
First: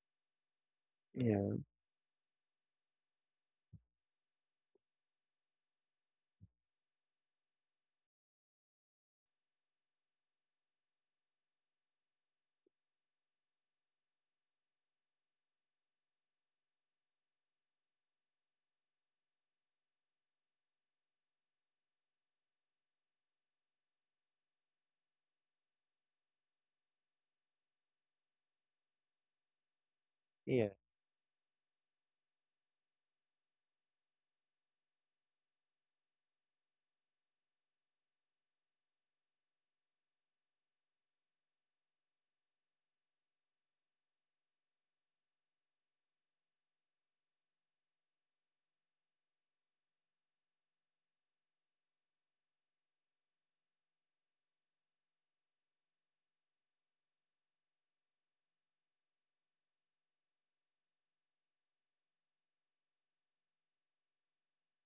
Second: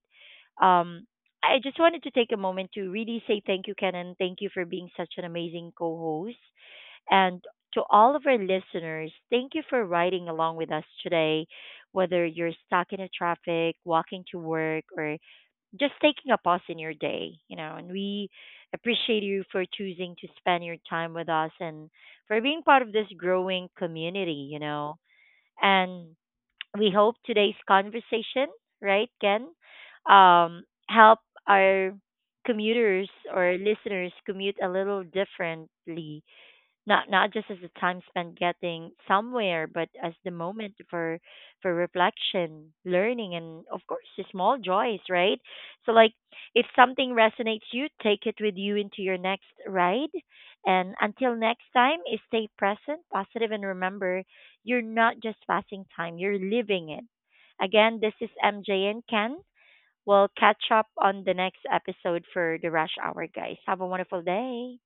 [SPEAKER 1] Um, I
[SPEAKER 2] Yeah.
[SPEAKER 1] just wanted to take a moment to really say thank you, Ken, and thank you for being such an amazing co host, and to all of our listeners, thank you for riding along with us today. Whether you're stuck in a traffic, walking to work, or just taking a pause in your day, you know, and we appreciate you for choosing to spend your time with us and for being part of this growing community, you know. And we hope today's conversation, right, Ken,
[SPEAKER 2] Yeah.
[SPEAKER 1] help our commuters or listeners commute a little differently, not not just as the time spent getting somewhere, but as the moment for reflection, learning, and of course the small joys, right? So like, if something resonates, you take it with you into your next ride. And until next time, is stay present, positive, and remember, you're not just passing time, you're living it. Again, this is MJ and Ken. We'll catch up on the next episode for the rush hour, guys. Have a wonderful day.